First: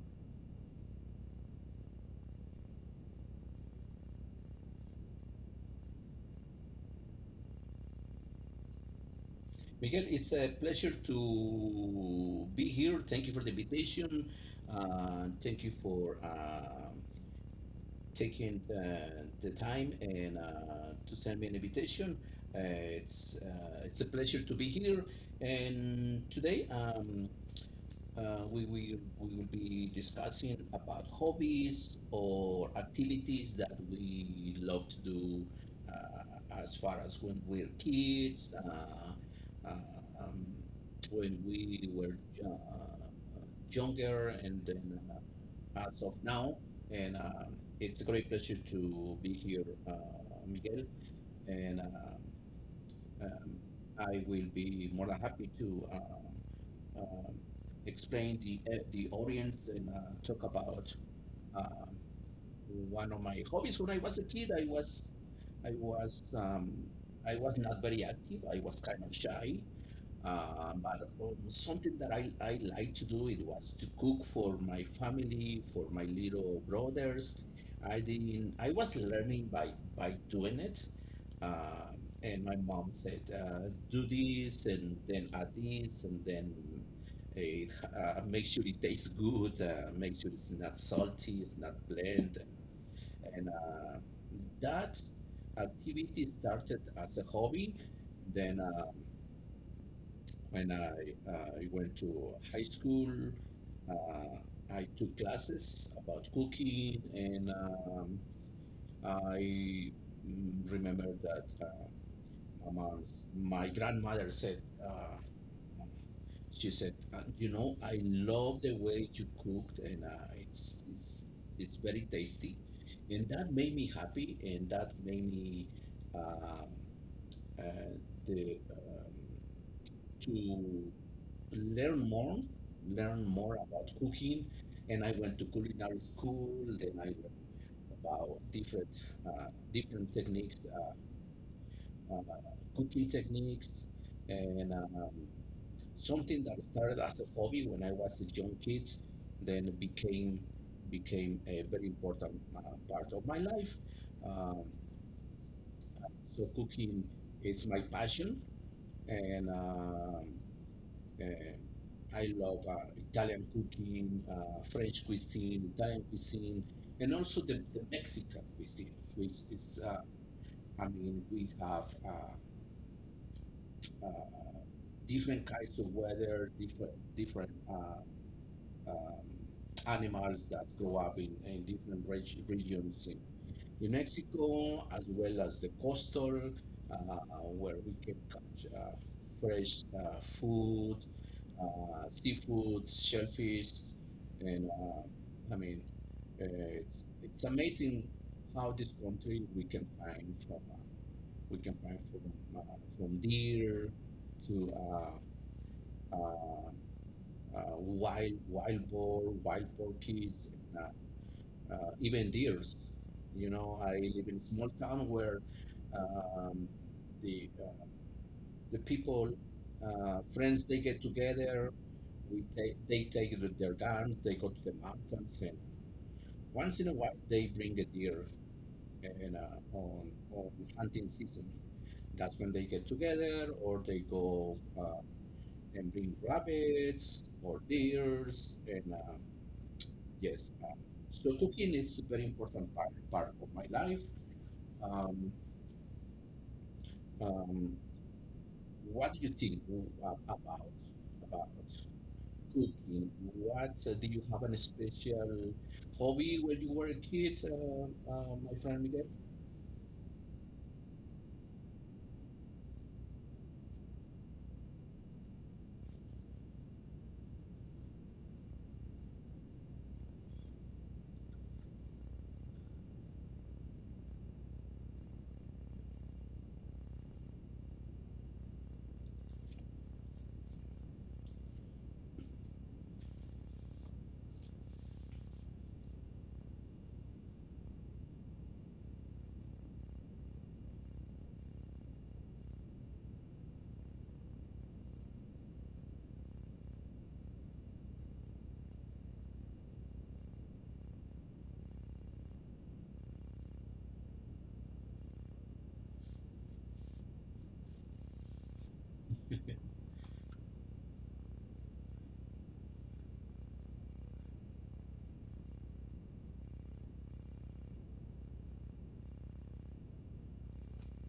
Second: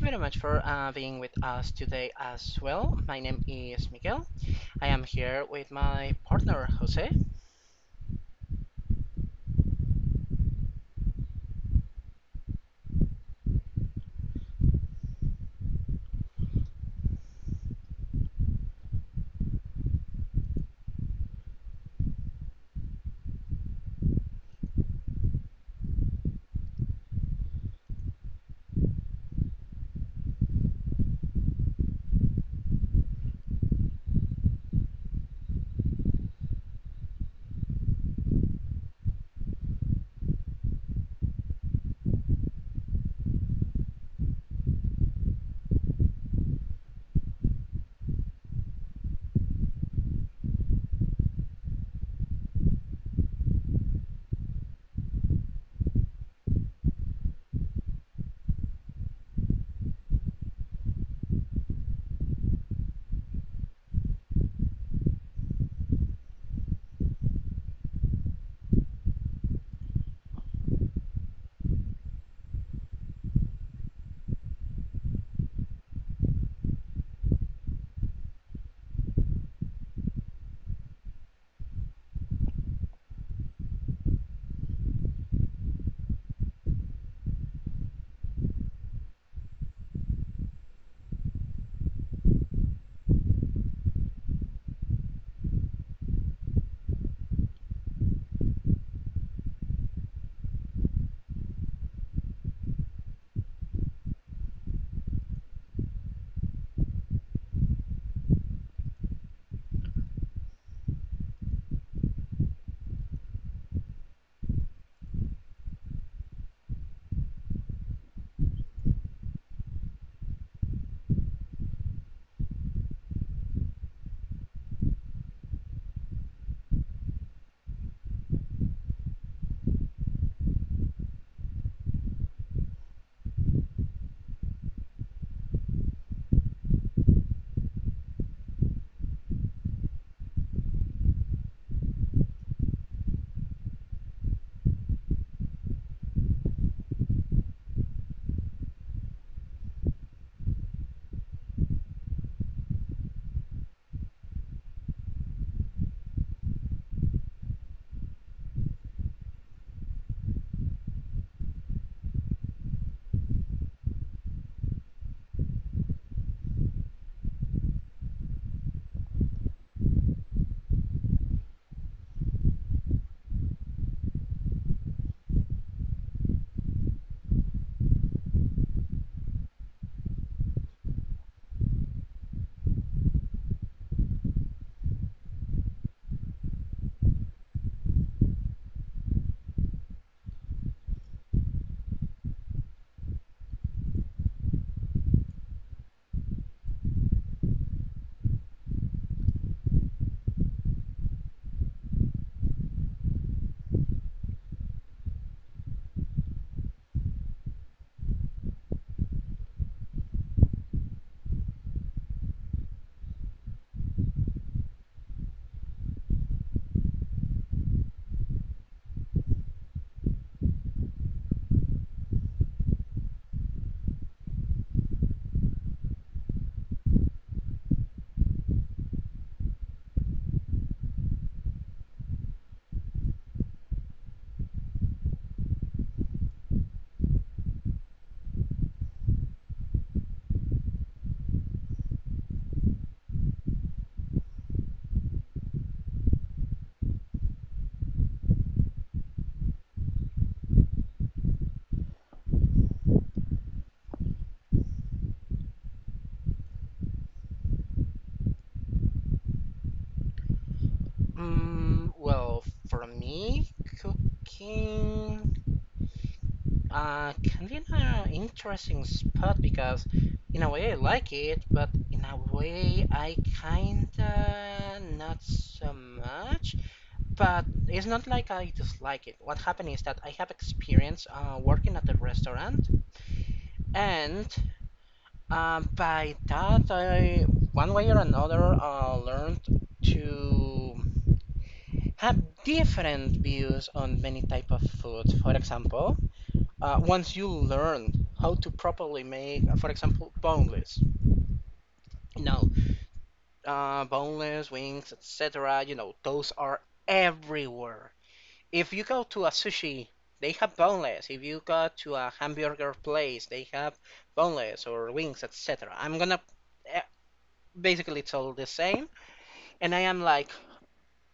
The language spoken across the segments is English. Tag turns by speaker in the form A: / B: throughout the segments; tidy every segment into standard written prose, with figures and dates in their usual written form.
A: you very much for being with us today as well. My name is Miguel. I am here with my partner Jose.
B: Miguel, it's a pleasure to be here. Thank you for the invitation. Thank you for taking the time and to send me an invitation. It's a pleasure to be here. And today, we will be discussing about hobbies or activities that we love to do as far as when we're kids, um, when we were uh, younger, and then as of now. And it's a great pleasure to be here, Miguel. And um, I will be more than happy to explain the audience and talk about um, one of my hobbies. When I was a kid, I was um, I was not very active. I was kind of shy. But something that I like to do it was to cook for my family, for my little brothers. I didn't. I was learning by doing it, uh, and my mom said, "Do this, and then add this, and then make sure it tastes good. Make sure it's not salty, it's not bland." And that activity started as a hobby. Then when I went to high school. Uh, I took classes about cooking, and I remember that my my grandmother said, she said, you know, I love the way you cooked, and it's very tasty, and that made me happy, and that made me um, uh, the to learn more, learn more about cooking. And I went to culinary school. Then I learned about different different techniques, uh, cooking techniques, and something that started as a hobby when I was a young kid, then became became a very important part of my life. Um, so cooking is my passion, and Um, I love Italian cooking, French cuisine, Italian cuisine, and also the Mexican cuisine, which is, I mean, we have uh, different kinds of weather, different um, animals that grow up in different regions in Mexico, as well as the coastal, uh, where we can catch fresh food, seafood, shellfish, and I mean, uh, it's amazing how this country we can find from from deer to uh, wild wild boar, wild porkies, and, even deers. You know, I live in a small town where um, the uh, the people, friends, they get together. We take They take their guns. They go to the mountains, and once in a while they bring a deer. And on hunting season, that's when they get together, or they go and bring rabbits or deers. And yes, so cooking is a very important part of my life. um, um, what do you think uh, about about cooking? What, do you have an special hobby when you were a kid, my friend Miguel?
A: Mm, well, for me, cooking can be an interesting spot because, in a way, I like it, but in a way, I kinda not so much. But it's not like I dislike it. What happened is that I have experience working at the restaurant and by that, one way or another, learned to have different views on many type of foods. For example, once you learn how to properly make, for example, you know, boneless wings, etc. You know, those are everywhere. If you go to a sushi, they have boneless. If you go to a hamburger place, they have boneless or wings, etc. I'm gonna uh, Basically it's all the same. And I am like,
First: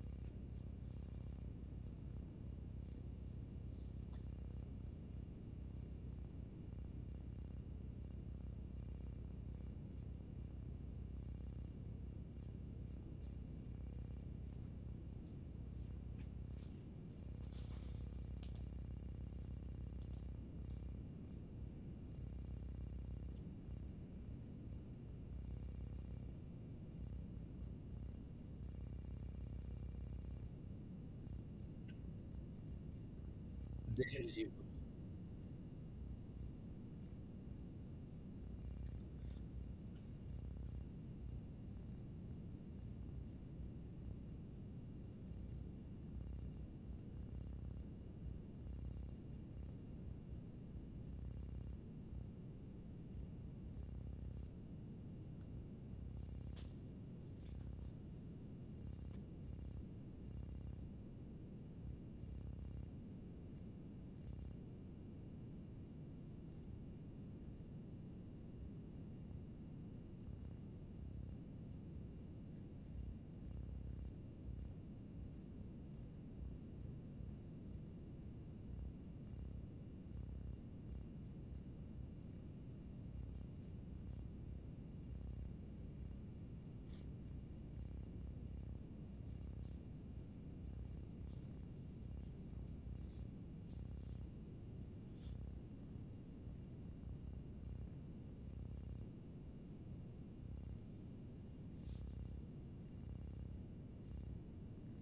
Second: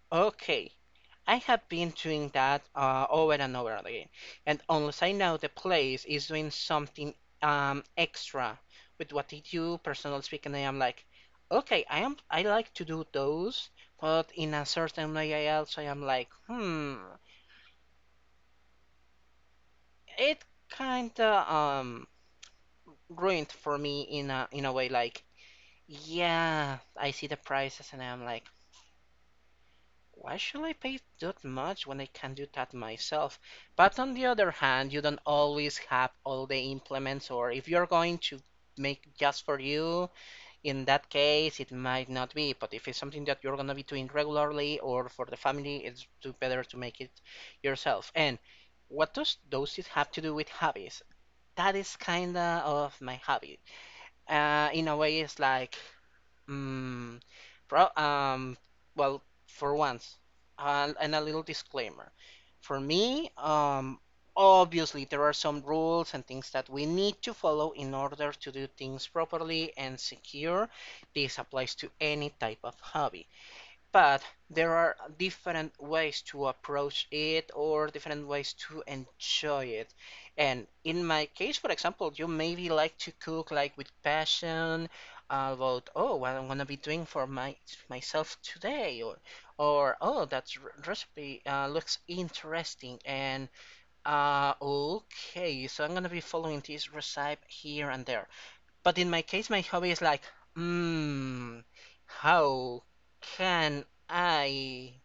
A: okay, I have been doing that over and over again. And unless I know the place is doing something extra with what they do, personally speaking, I am like, okay, I like to do those, but in a certain way, I also am like, hmm, it kind of ruined for me in a way like, yeah, I see the prices and I'm like, why should I pay that much when I can do that myself? But
B: There
A: on the
B: is
A: other
B: you
A: hand, you don't always have all the implements, or if you're going to make just for you, in that case, it might not be. But if it's something that you're going to be doing regularly or for the family, it's better to make it yourself. And what does those have to do with hobbies? That is kind of my hobby. In a way, it's like mm, pro well, for once, and a little disclaimer. For me, obviously there are some rules and things that we need to follow in order to do things properly and secure. This applies to any type of hobby. But there are different ways to approach it or different ways to enjoy it. And in my case, for example, you maybe like to cook like with passion about, oh, what I'm gonna be doing for my myself today, or oh, that recipe looks interesting, and okay, so I'm gonna be following this recipe here and there. But in my case my hobby is like, mmm, how can I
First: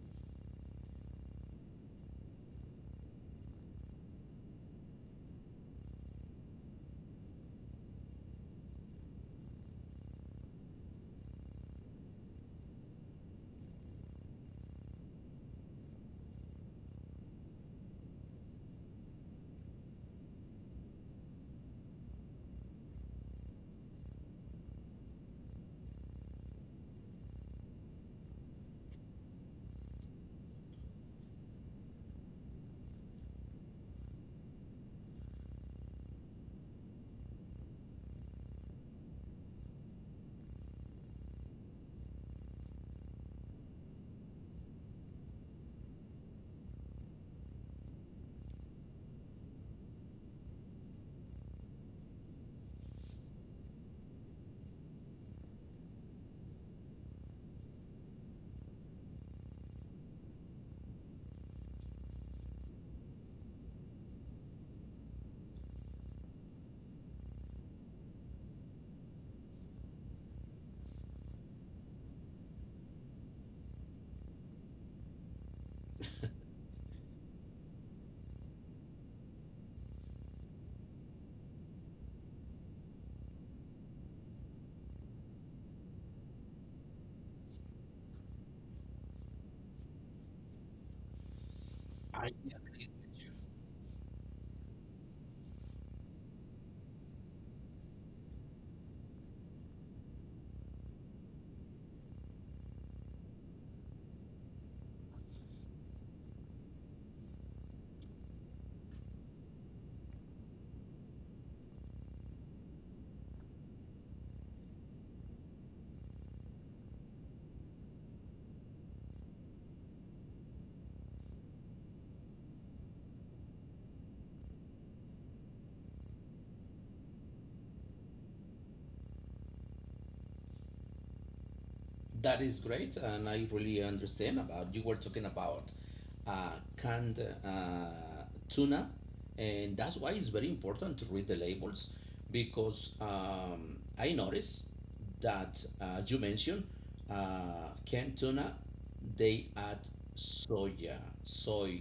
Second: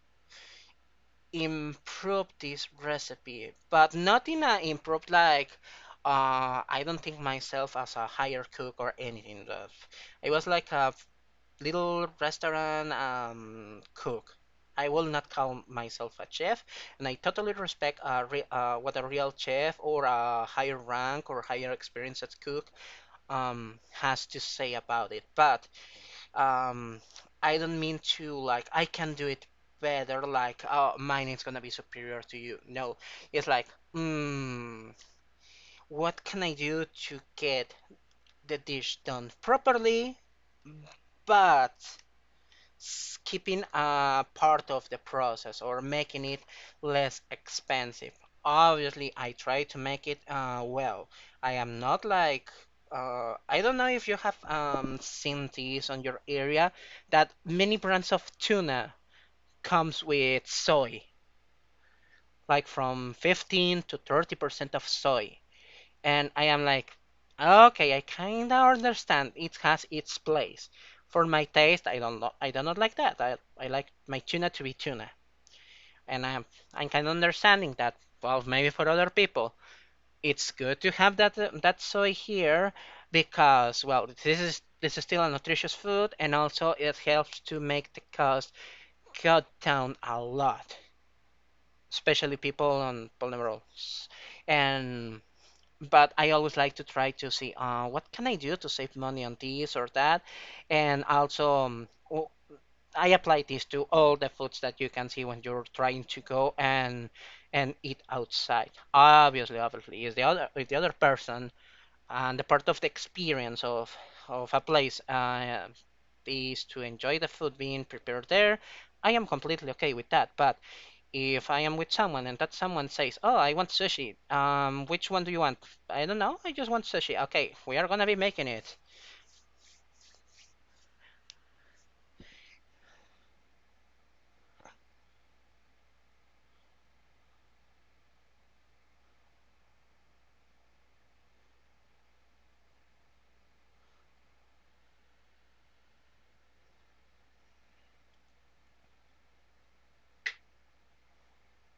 A: improve this recipe? But not in a improve like I don't think myself as a higher cook or anything. I was like a little restaurant cook. I will not call myself a chef, and I totally respect a re what a real chef or a higher rank or higher experience as cook has to say about it, but um I don't mean to like I can do it better, like oh mine is gonna be superior to you. No, it's like mm, what can I do to get the dish done properly, but skipping a part of the process or making it less expensive. Obviously, I try to make it well. I am not like I don't know if you have seen these on your area that many brands of tuna comes with soy, like from 15 to 30% of soy. And I am like, okay, I kinda understand. It has its place. For my taste, I don't know, I do not like that. I like my tuna to be tuna. And I'm kinda understanding that. Well, maybe for other people, it's good to have that that soy here because well, this is still a nutritious food, and also it helps to make the cost cut down a lot,
B: I
A: especially
B: you.
A: people on polymerals. And but I always like to try to see what can I do to save money on this or that, and also I apply this to all the foods that you can see when you're trying to go and eat outside. Obviously, is the other person and the part of the experience of a place is to enjoy the food being prepared there. I am completely okay with that, but if I am with someone and that someone says, "Oh, I want sushi. Which one do you want?" I don't know. I just want sushi. Okay, we are gonna be making it.
B: That is great, and I really understand about. You were talking about uh, canned tuna, and that's why it's very important to read the labels because I noticed that you mentioned canned tuna, they add soya, soy,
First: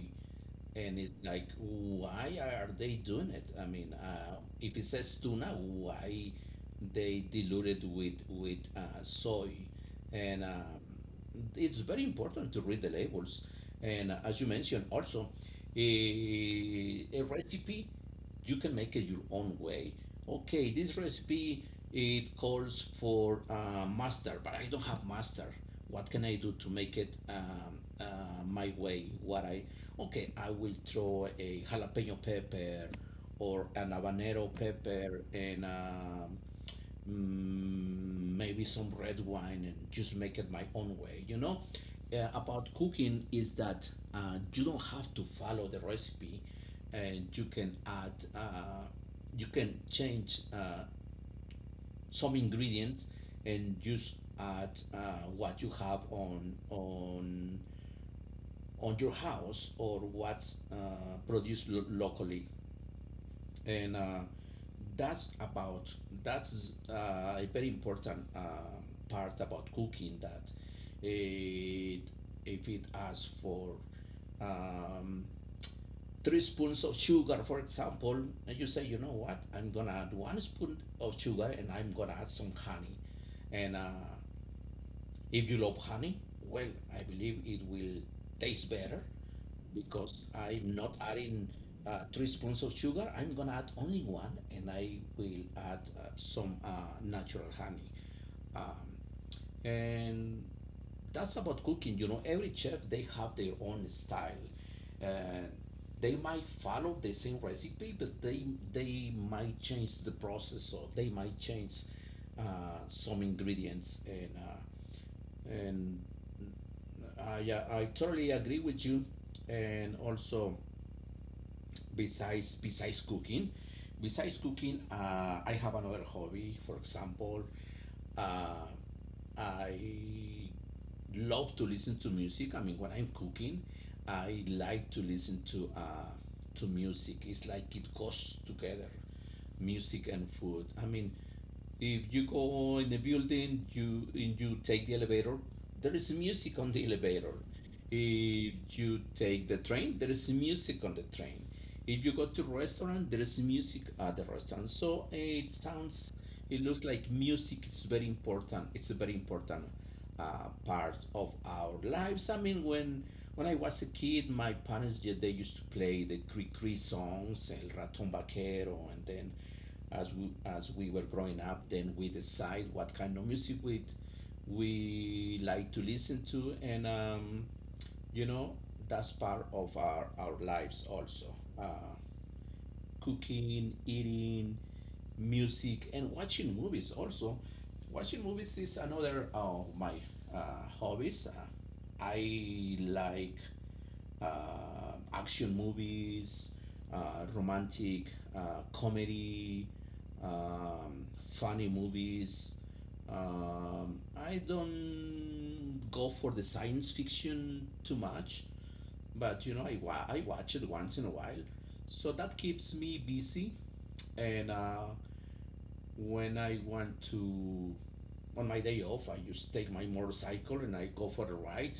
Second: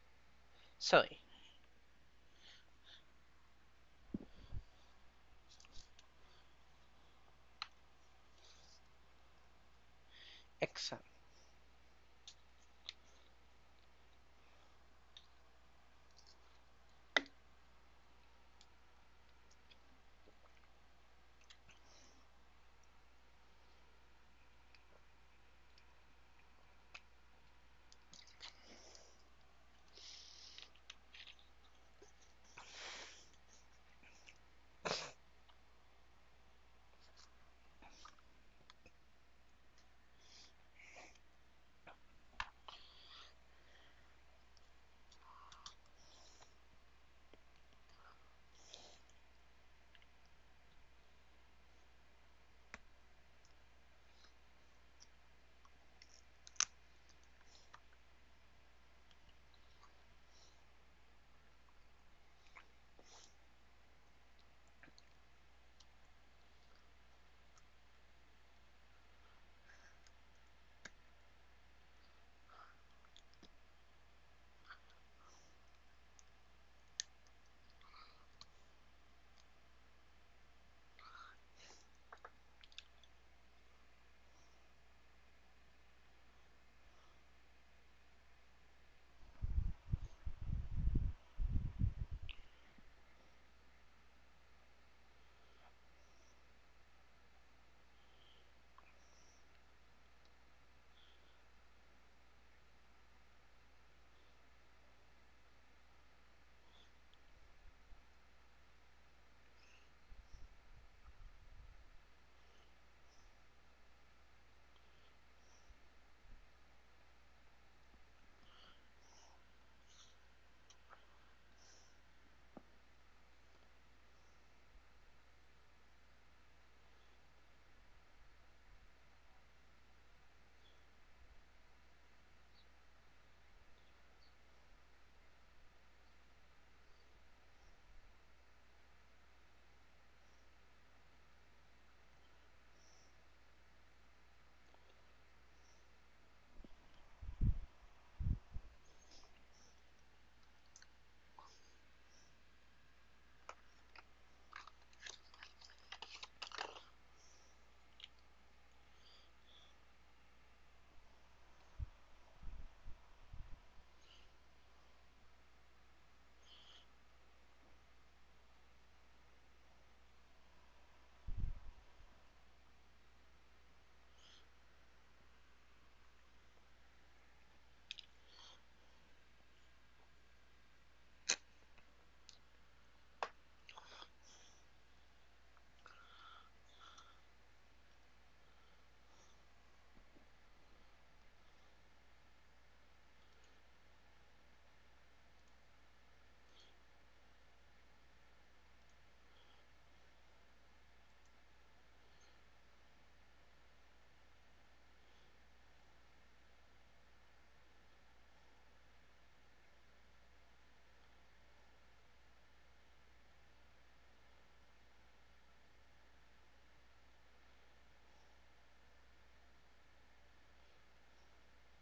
B: and
A: So,
B: it's like, why are they doing it? I mean, if it says tuna, why they dilute it with soy? And
A: excellent.
B: It's very important to read the labels. And as you mentioned, also a recipe you can make it your own way. Okay, this recipe it calls for mustard, but I don't have mustard. What can I do to make it my way? What I Okay, I will throw a jalapeno pepper or an habanero pepper and maybe some red wine and just make it my own way. You know, about cooking is that you don't have to follow the recipe, and you can add, you can change some ingredients and just add what you have on your house or what's produced locally. And that's about, that's a very important part about cooking that it, if it asks for um, three spoons of sugar, for example, and you say, you know what, I'm gonna add one spoon of sugar and I'm gonna add some honey. And if you love honey, well, I believe it will taste better because I'm not adding three spoons of sugar. I'm gonna add only one, and I will add some natural honey. Um, and that's about cooking. You know, every chef they have their own style. Uh, they might follow the same recipe, but they might change the process or they might change some ingredients. And I totally agree with you. And also besides besides cooking besides cooking I have another hobby. For example, uh, I love to listen to music. I mean, when I'm cooking, I like to listen to music. It's like it goes together, music and food. I mean, if you go in the building, you take the elevator, there is music on the elevator. If you take the train, there is music on the train. If you go to restaurant, there is music at the restaurant. So it looks like music is very important. It's very important part of our lives. I mean, when I was a kid, my parents, yeah, they used to play the Cricri songs, El Ratón Vaquero, and then as we were growing up, then we decide what kind of music we like to listen to, and you know, that's part of our lives also. Uh, Cooking, eating, music, and watching movies also. Watching movies is another of my hobbies. I like action movies, romantic, comedy, um, funny movies. I don't go for the science fiction too much, but you know, I, I watch it once in a while, so that keeps me busy. And when I want to, on my day off, I just take my motorcycle and I go for a ride.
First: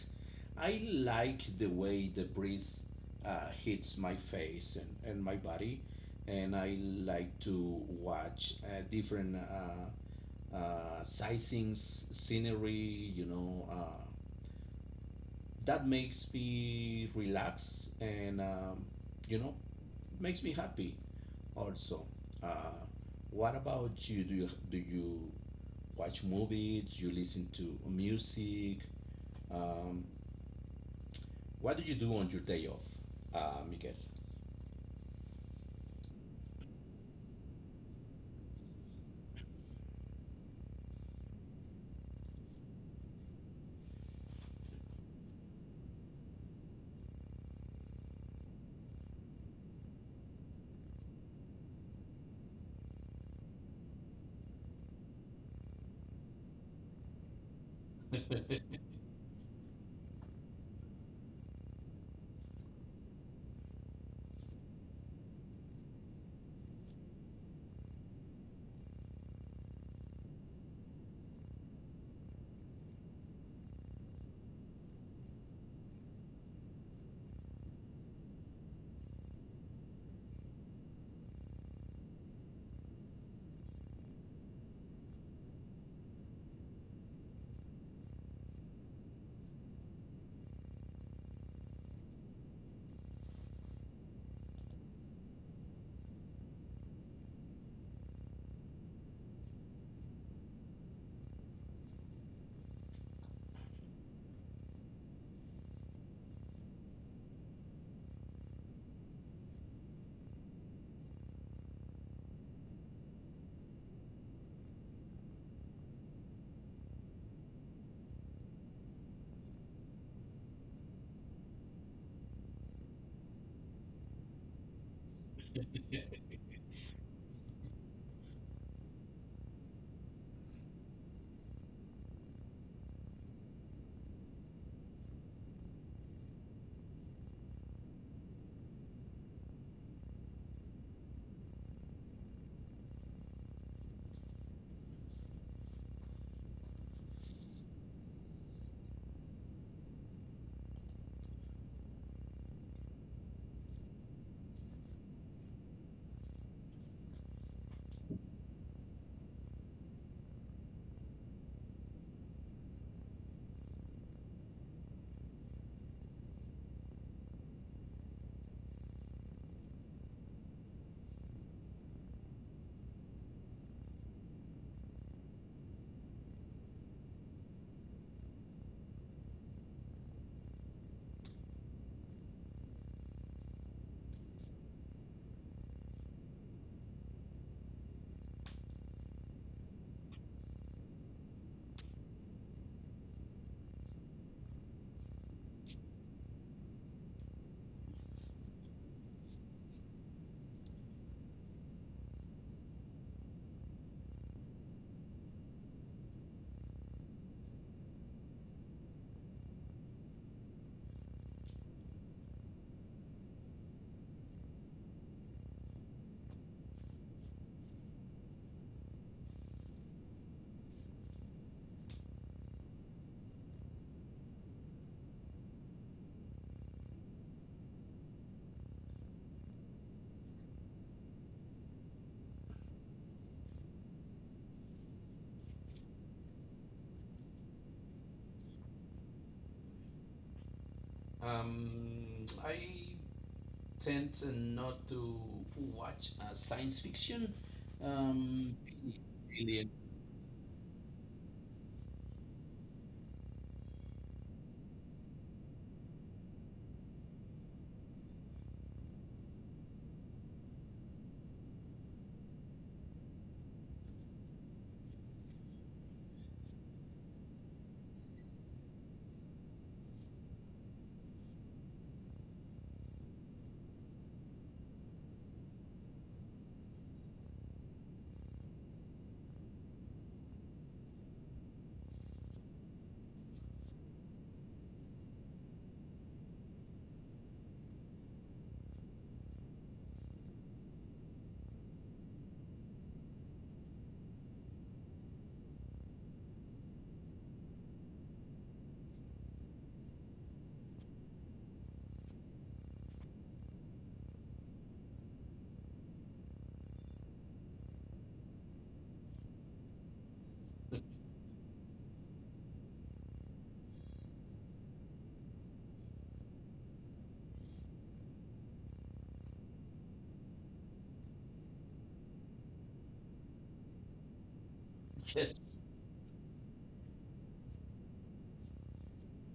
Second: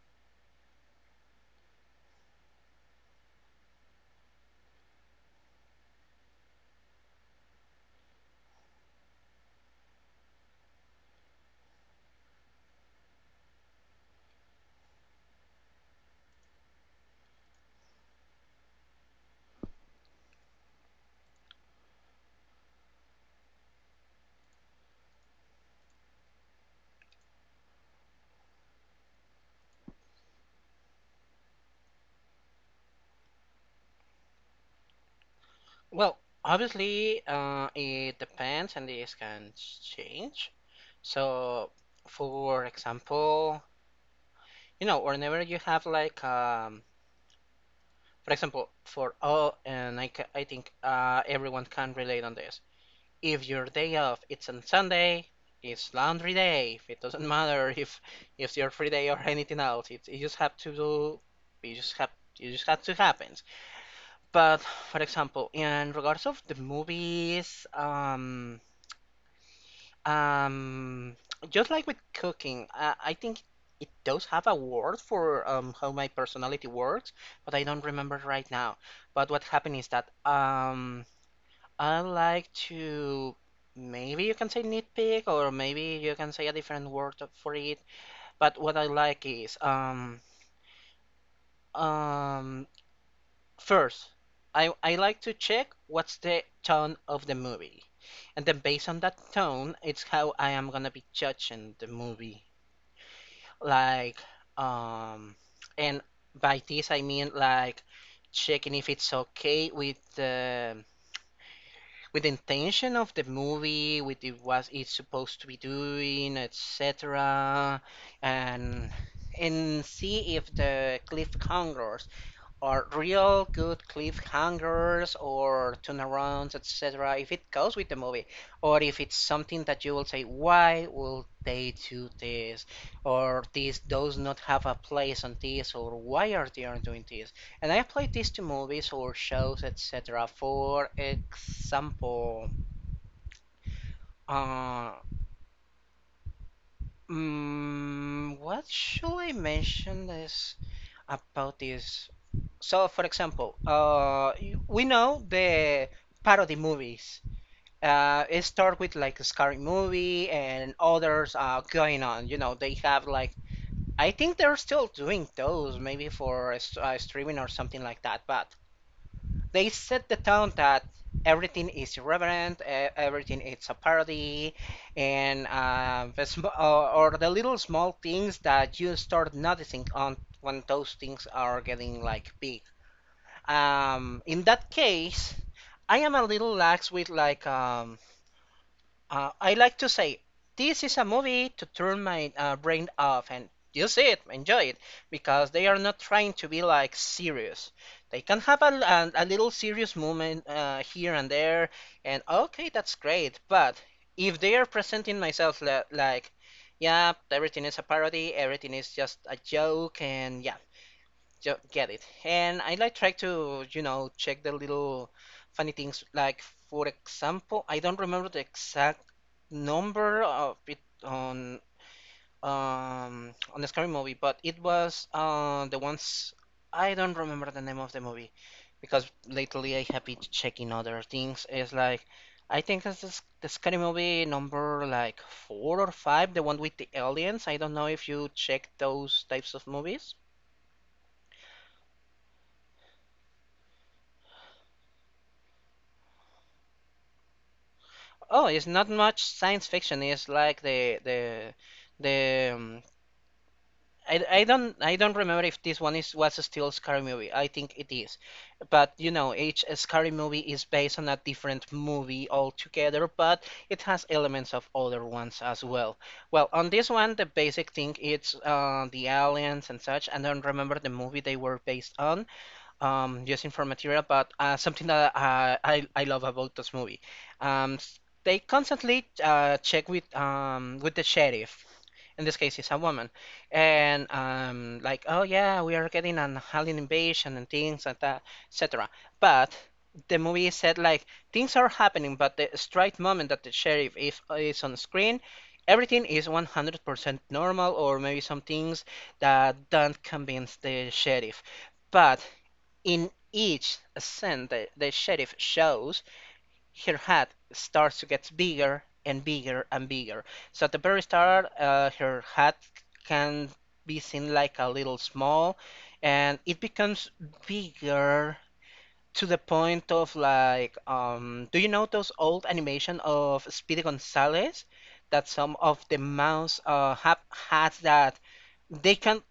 B: I like the way the breeze hits my face and my body, and I like to watch different sightseeings, scenery, you know. That makes me relax and, you know, makes me happy also. Uh, what about you? Do you watch movies, you listen to music. Um, what do you do on your day off, Miguel?
A: Well, obviously, it depends and this can change. So, for example, you know, whenever you have like, for example, for all, and I, ca- I think everyone can relate on this. If your day off it's on Sunday, it's laundry day. It doesn't matter if it's your free day or anything else. You just have to do. You just have. It just have to happen. But for example, in regards of the movies, um, just like with cooking, I think it does have a word for how my personality works, but I don't remember right now. But what happened is that I like to maybe you can say nitpick or maybe you can say a different word for it. But what I like is um first I like to check what's the tone of the movie. And then based on that tone, it's how I am gonna be judging the movie. Like um and by this I mean like checking if it's okay with the intention of the movie, with the, what it's supposed to be doing, etc., and see if the cliffhangers or real good cliffhangers or turnarounds, etc. If it goes with the movie, or if it's something that you will say, why will they do this, or this does not have a place on this, or why are they are doing this? And I apply this to movies or shows, etc. For example, uh, what should I mention this about this? So, for example, we know the parody movies. It start with like a Scary Movie and others going on. You know, they have like I think they're still doing those maybe for a streaming or something like that. But they set the tone that everything is irreverent, everything is a parody, and or the little small things that you start noticing on when those things are getting like big in that case, I am a little lax with like I like to say this is a movie to turn my brain off and use it, enjoy it, because they are not trying to be like serious. They can have a little serious moment here and there, and okay, that's great. But if they are presenting myself like, yeah, everything is a parody, everything is just a joke, and yeah, get it. And I like try to, you know, check the little funny things. Like for example, I don't remember the exact number of it on the Scary Movie, but it was the ones I don't remember the name of the movie because lately I have been checking other things. It's like I think this is the Scary Movie number like four or five, the one with the aliens. I don't know if you check those types of movies.
B: I tend not to watch science fiction.
A: Oh,
B: Um,
A: it's not much science
B: Alien.
A: fiction. It's like the I, I don't remember if this one is was still Scary Movie. I think it is, but you know, each Scary Movie is based on a different movie altogether, but it has elements of other ones as well. Well, on this one, the basic thing it's the aliens and such. I don't remember the movie they were based on, using for material, but something that I love about this movie. They constantly check with the sheriff. In this case, it's a woman, and like, oh yeah, we are getting an alien invasion and things like that, etc. But the movie said like things are happening, but the straight moment that the sheriff is on screen, everything is 100% normal, or maybe some things that don't convince the sheriff. But in each ascent the sheriff shows, her hat starts to get bigger and bigger and bigger. So at the very start, her hat can be seen like a little small, and it becomes bigger to the point of like, do you know those old animation of Speedy Gonzales? That
B: Yes,
A: some of the mouse have hats that they can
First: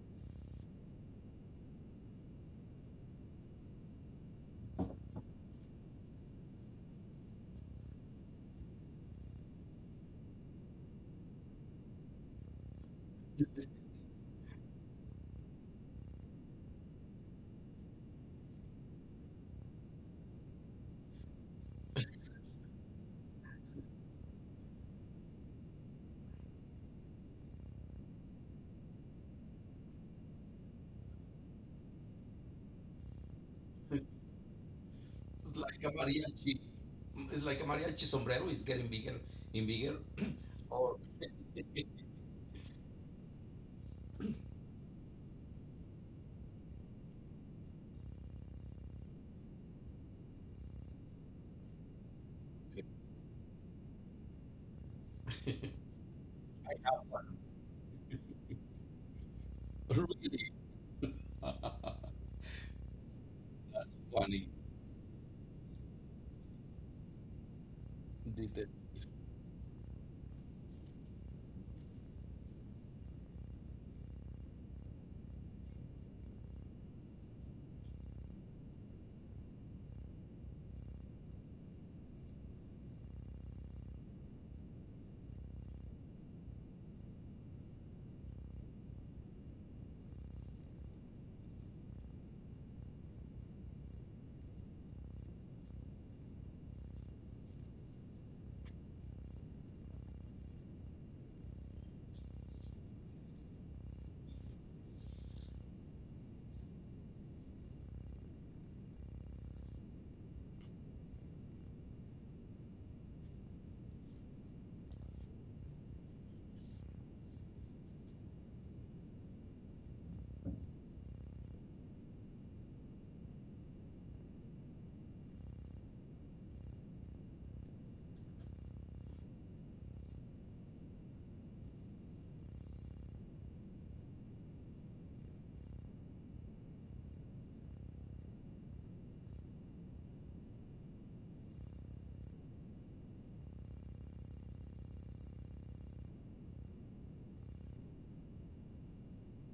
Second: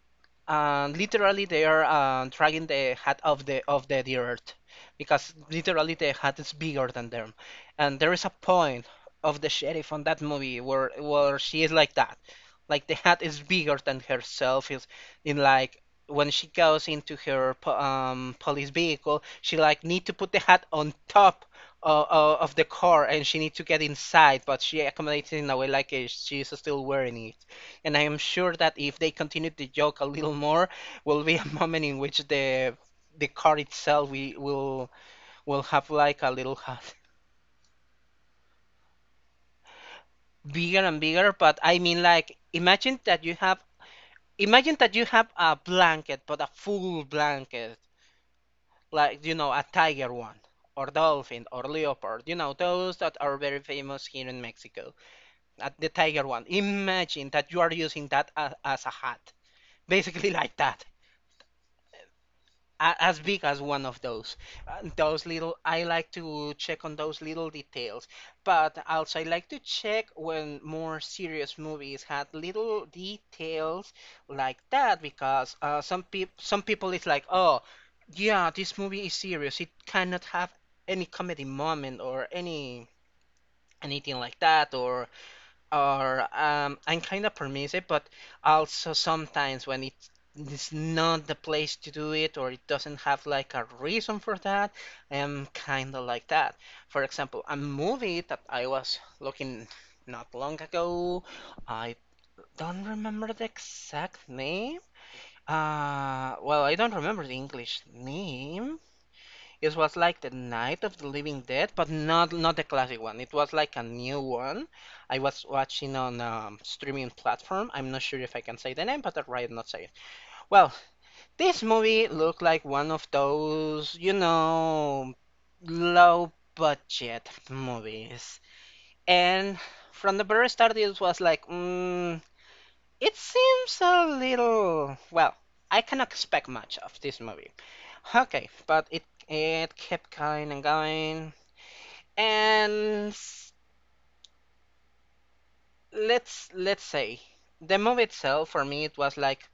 A: and literally they are dragging the hat of the earth because literally the hat is bigger than them, and there is a point of the sheriff on that movie where she is like that, like the hat is bigger than herself, is in like when she goes into her police vehicle, she like need to put the hat on top of the car, and she need to get inside, but she accommodates it in a way like she's still wearing it. And I am sure that if they continue to joke a little more, will be a moment in which the car itself we
B: it's
A: will
B: like
A: have
B: a
A: like a little
B: mariachi.
A: hut.
B: It's like a mariachi sombrero is getting bigger and bigger.
A: Bigger
B: Or
A: and bigger. But I mean, like, imagine that you have a blanket, but a full blanket, like, you know, a tiger one, or dolphin, or leopard. You know those that are very famous here in Mexico.
B: I
A: At the tiger one.
B: have one.
A: Imagine that you are using that as a hat, basically
B: Really,
A: like that. As big as one
B: that's
A: of those.
B: funny.
A: Those little, I like to check on those little details,
B: Did it?
A: but also I like to check when more serious movies had little details like that, because some people, it's like, oh, yeah, this movie is serious. It cannot have any comedy moment or any anything like that, or I'm kind of permissive, but also sometimes when it's not the place to do it, or it doesn't have like a reason for that, I'm kind of like that. For example, a movie that I was looking not long ago, I don't remember the exact name. I don't remember the English name. It was like the Night of the Living Dead, but not the classic one. It was like a new one. I was watching on a streaming platform. I'm not sure if I can say the name, but I'd rather not say it. Well, this movie looked like one of those, you know, low budget movies. And from the very start, it was like, mm, it seems a little, well, I cannot expect much of this movie. Okay, but it kept going and going, and s- let's say the movie itself for me it was like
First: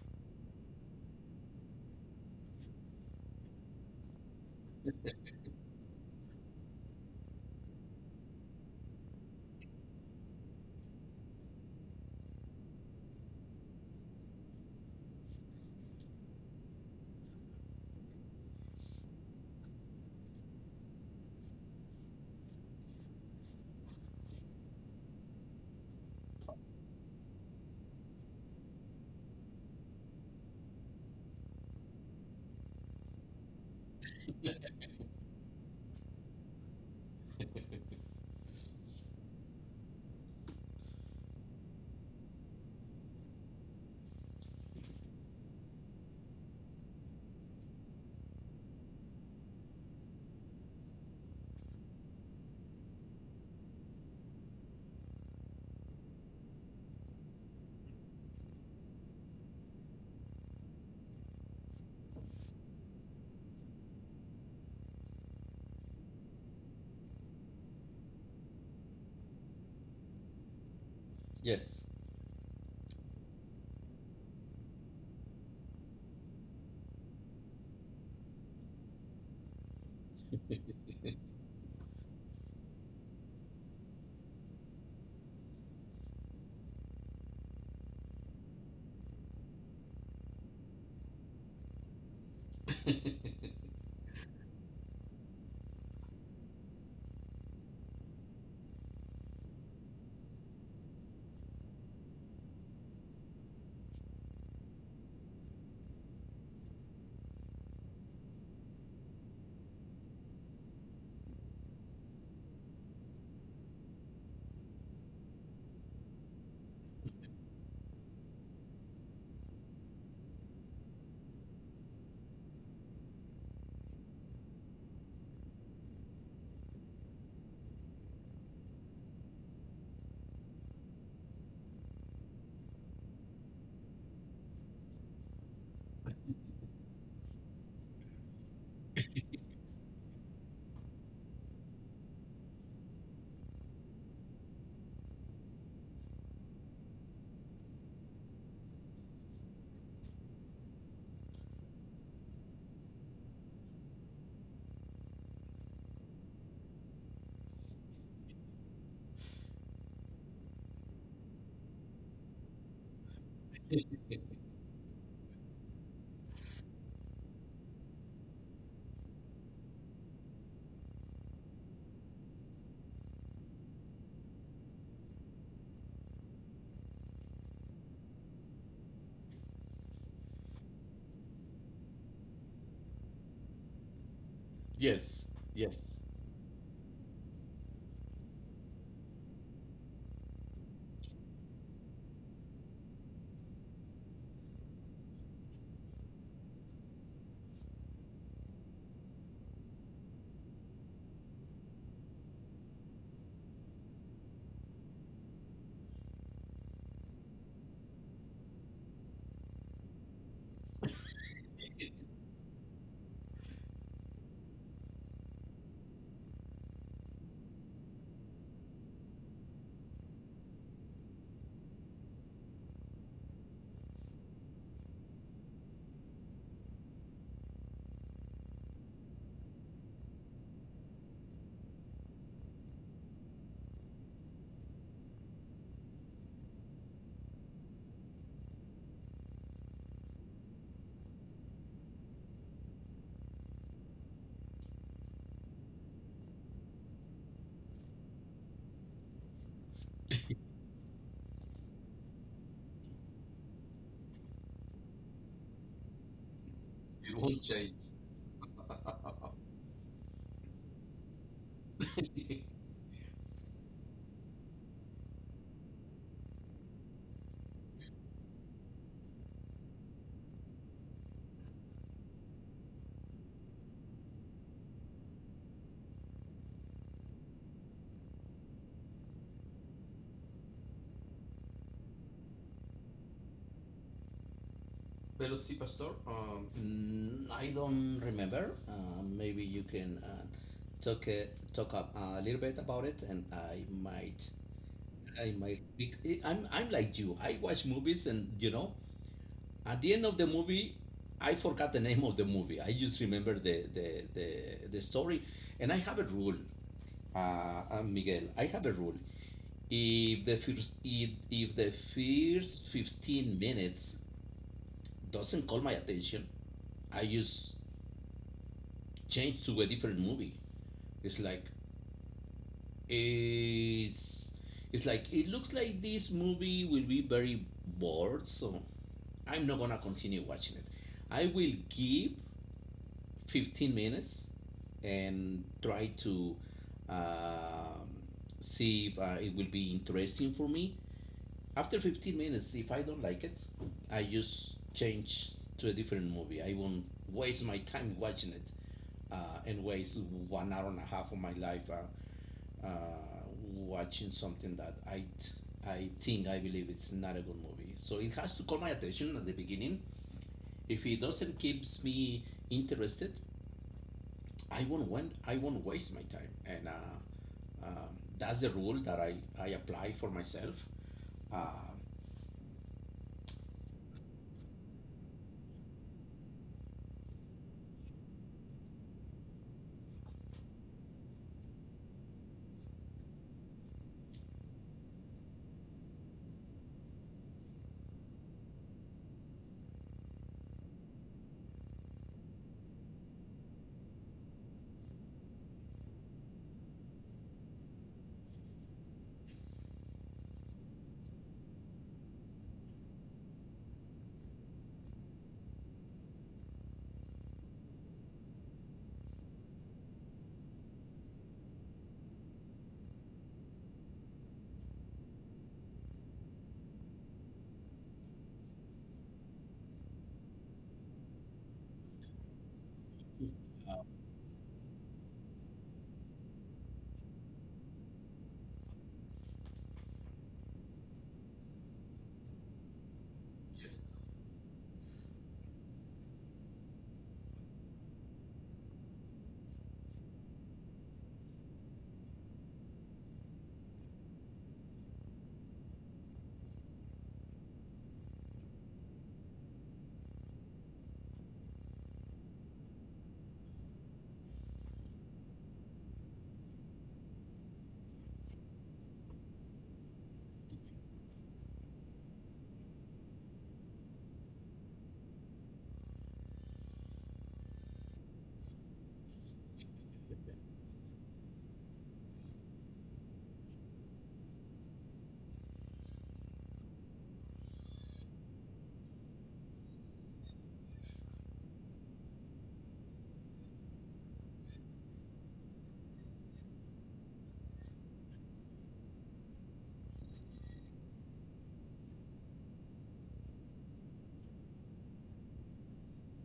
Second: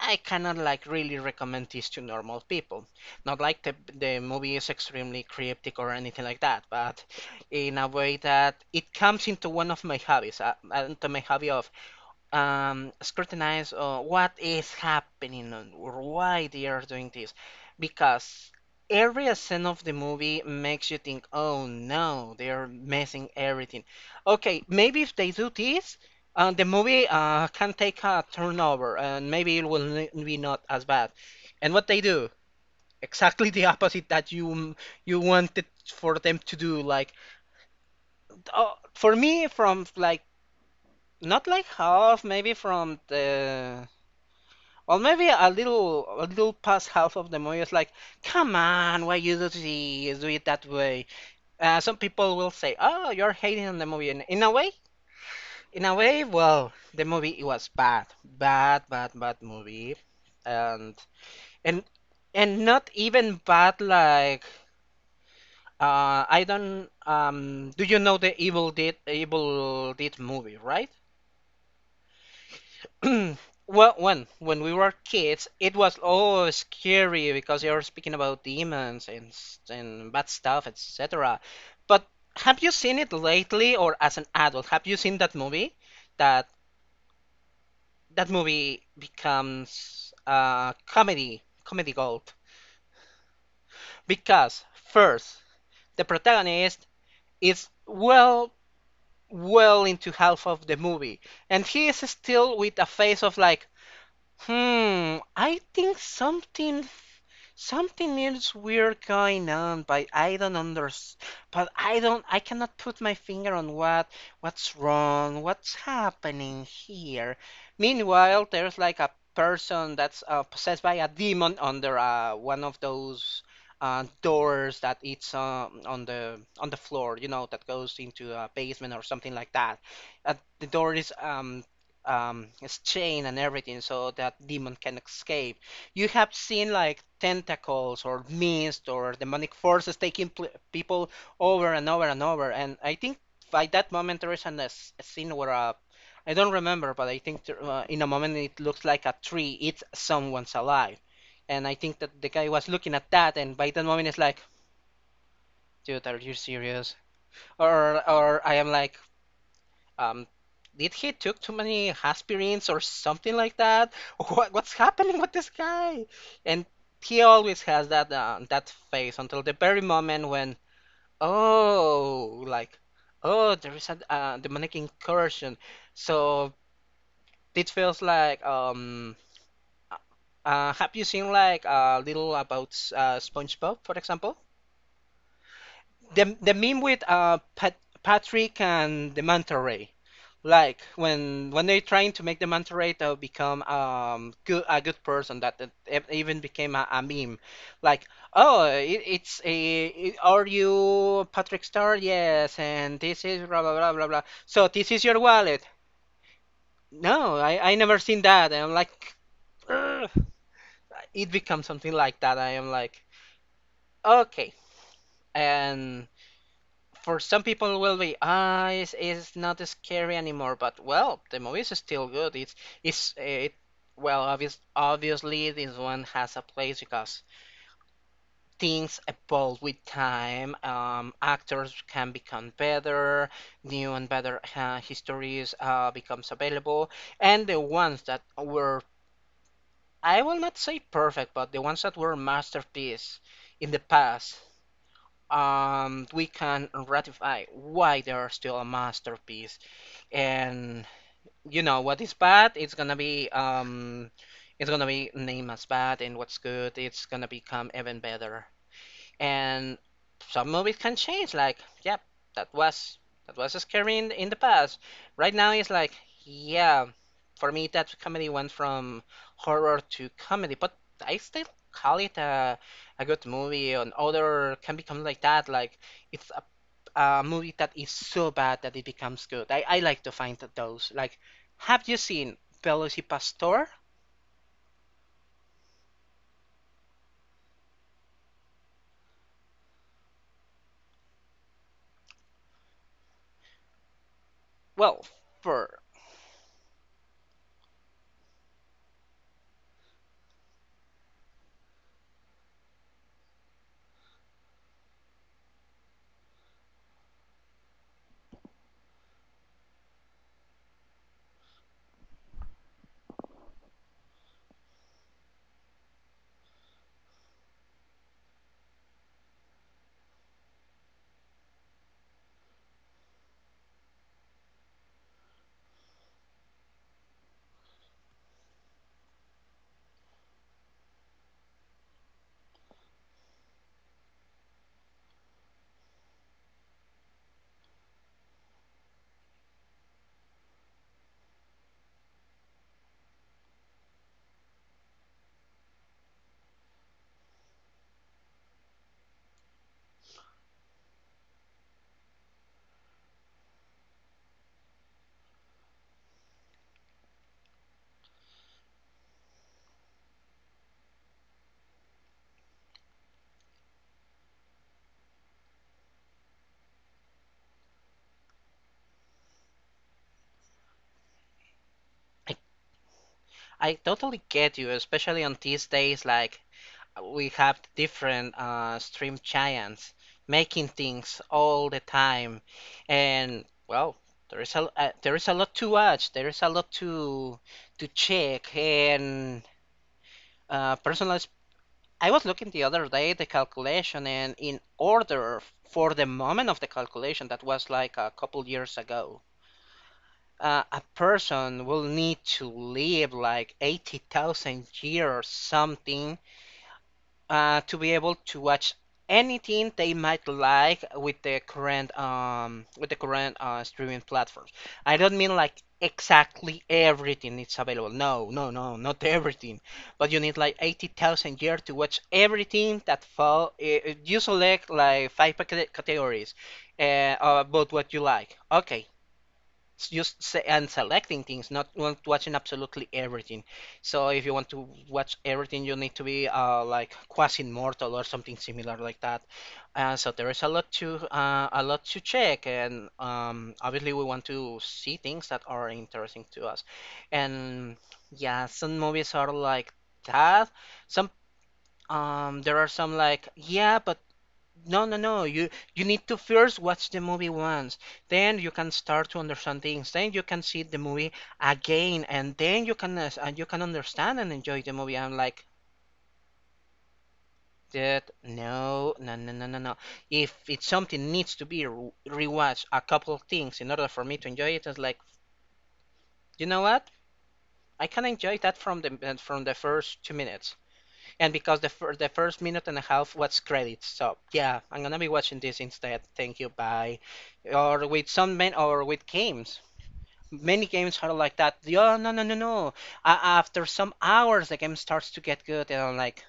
A: I cannot like really recommend this to normal people. Not like the movie is extremely cryptic or anything like that, but in a way that it comes into one of my hobbies, into my hobby of scrutinize what is happening and why they are doing this, because every scene of the movie makes you think, oh no, they are messing everything. Okay, maybe if they do this, the movie can take a turnover and maybe it will be not as bad. And what they do, exactly the opposite that you wanted for them to do. Like, for me, from like, not like half, maybe from the, well, maybe a little past half of the movie is like, come on, why you do this, do it that way. Some people will say, oh, you're hating on the movie. And in a way, well, the movie it was bad, bad, bad, bad movie, and and and not even bad like. I don't. Do you know the Evil Dead movie, right?
B: Yes.
A: Well, when we were kids, it was always scary because you're speaking about demons and bad stuff, etc. But have you seen it lately, or as an adult? Have you seen that movie? That that movie becomes comedy, comedy gold. Because first, the protagonist is well, well into half of the movie, and he is still with a face of like, hmm, I think something, something is weird going on, but I don't understand. But I don't, I cannot put my finger on what's wrong, what's happening here. Meanwhile, there's like a person that's possessed by a demon under one of those doors that it's on the floor, you know, that goes into a basement or something like that. Uh, the door is his chain and everything so that demon can escape. You have seen like tentacles or mist or demonic forces taking people over and over and over. And I think by that moment there is a scene where I don't remember, but I think there, in a moment it looks like a tree eats someone's alive. And I think that the guy was looking at that, and by that moment it's like, dude, are you serious? Or I am like, um, did he took too many aspirins or something like that? What, what's happening with this guy? And he always has that that face until the very moment when, oh, like, oh, there is a demonic incursion. So it feels like, have you seen like a little about SpongeBob, for example?
B: Yes, yes.
A: The meme with Patrick and the manta ray, like when they're trying to make the manta ray to become good a good person, that it even became a meme, like, oh it, are you Patrick Star? Yes, and this is blah blah blah blah blah. So this is your wallet. No, I, never seen that. And I'm like, "Ugh." It becomes something like that. I am like, okay, and for some people will be, ah, it's not scary anymore, but well, the movie is still good, it's it well, obviously this one has a place, because things evolve with time. Actors can become better, new and better histories becomes available, and the ones that were, I will not say perfect, but the ones that were masterpiece in the past, we can ratify why they are still a masterpiece. And you know what is bad, it's gonna be named as bad, and what's good, it's
B: It
A: gonna
B: won't change.
A: become even better. And some movies can change. Like, yep, that was, scary in the past. Right now, it's like, yeah, for me, that comedy went from horror to comedy, but I still call it a good movie. And other can become like that. Like, it's a movie that is so bad that it becomes good. I like to find that those. Like, have you seen Pelosi Pastor?
B: Velocity Pastor? Mm, I don't remember. Maybe you can talk uh, talk up a little bit about it, and
A: Well,
B: I might
A: for
B: be, I'm like you. I watch movies, and you know, at the end of the movie, I forgot the name of the movie. I just remember the story, and I have a rule. Miguel, I have a rule. If the first 15 minutes doesn't call my attention, I just change to a different movie. it's like it's it's like it looks like this movie will be very bored, so I'm not gonna continue watching it. I will give 15 minutes and try to, um, see if it will be interesting for me. After 15 minutes, if I don't like it, I just change to a different movie. I won't waste my time watching it, and waste 1 hour and a half of my life watching something that I believe it's not a good movie. So it has to call my attention at the beginning. If it doesn't keeps me interested, I won't waste my time, and um, that's the rule that I apply for myself. uh,
A: I, I totally get you, especially on these days, like we have different stream giants making things all the time, and well, there is a lot to watch. There is a lot to check, and personal. I was looking the other day the calculation, and in order for the moment of the calculation that was like a couple years ago. A person will need to live like 80,000 years something to be able to watch anything they might like with the current, with the current streaming platforms. I don't mean like exactly everything is available. No, no, no, not everything. But you need like 80,000 years to watch everything that fall. You select like five categories about what you like. Okay, just se- and selecting things, not want watching absolutely everything.
B: Yes.
A: So if you want to watch everything, you need to be like quasi immortal or something similar like that. So there is a lot to, a lot to check, and obviously we want to see things that are interesting to us. And yeah, some movies are like that. Some, there are some like, yeah, but no, no, no. You, need to first watch the movie once. Then you can start to understand things. Then you can see the movie again, and then you can and you can understand and enjoy the movie. I'm like, dude, no, no, no, no, no, no. If it's something needs to be rewatched, a couple of things in order for me to enjoy it, it's like, you know what? I can enjoy that from the first 2 minutes. And because the the first minute and a half was credits, so yeah, I'm gonna be watching this instead. Thank you, bye. Or with some men, or with games. Many games are like that. Yeah, no, no, no, no. A after some hours, the game starts to get good, and I'm like,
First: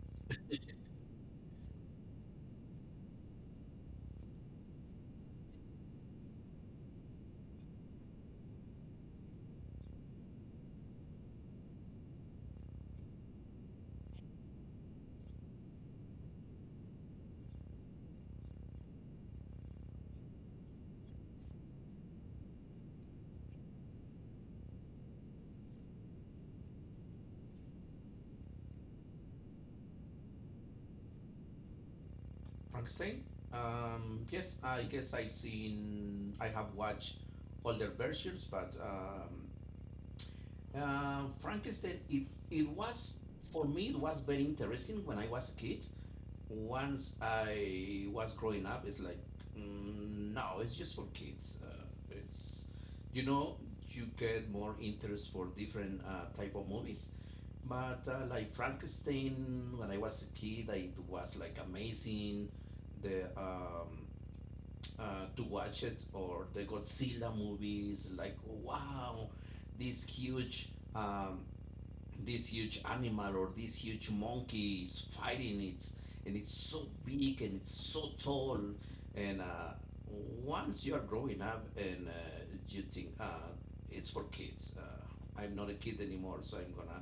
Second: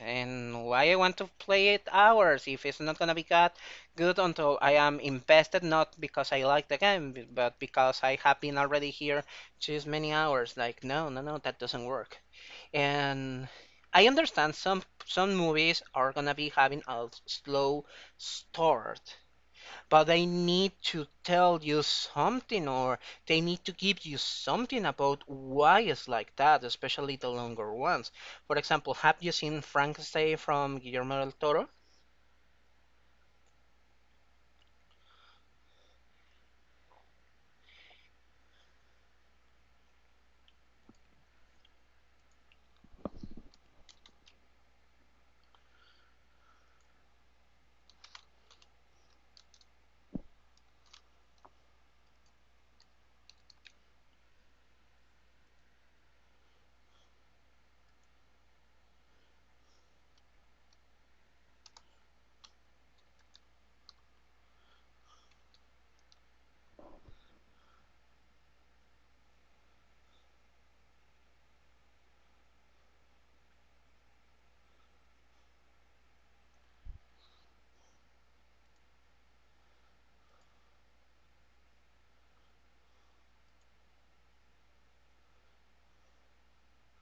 A: and why I want to play it hours if it's not gonna be got good until I am invested, not because I like the game, but because I have been already here just many hours. Like, no, no, no, that doesn't work. And I understand some movies are gonna be having a slow start, but they need to tell you something or they need to give you something about why it's like that, especially the longer ones. For example, have you seen Frankenstein from Guillermo del Toro?
B: Frankenstein. Yes, I guess I've seen, I have watched older versions, but Frankenstein, it was, for me, it was very interesting when I was a kid. Once I was growing up, it's like, mm, no, it's just for kids. It's, you know, you get more interest for different type of movies. But like Frankenstein, when I was a kid, it was like amazing the to watch it, or the Godzilla movies like, wow, this huge um, this huge animal or this huge monkey is fighting it, and it's so big and it's so tall. And once you are growing up and you think it's for kids. I'm not a kid anymore, so I'm gonna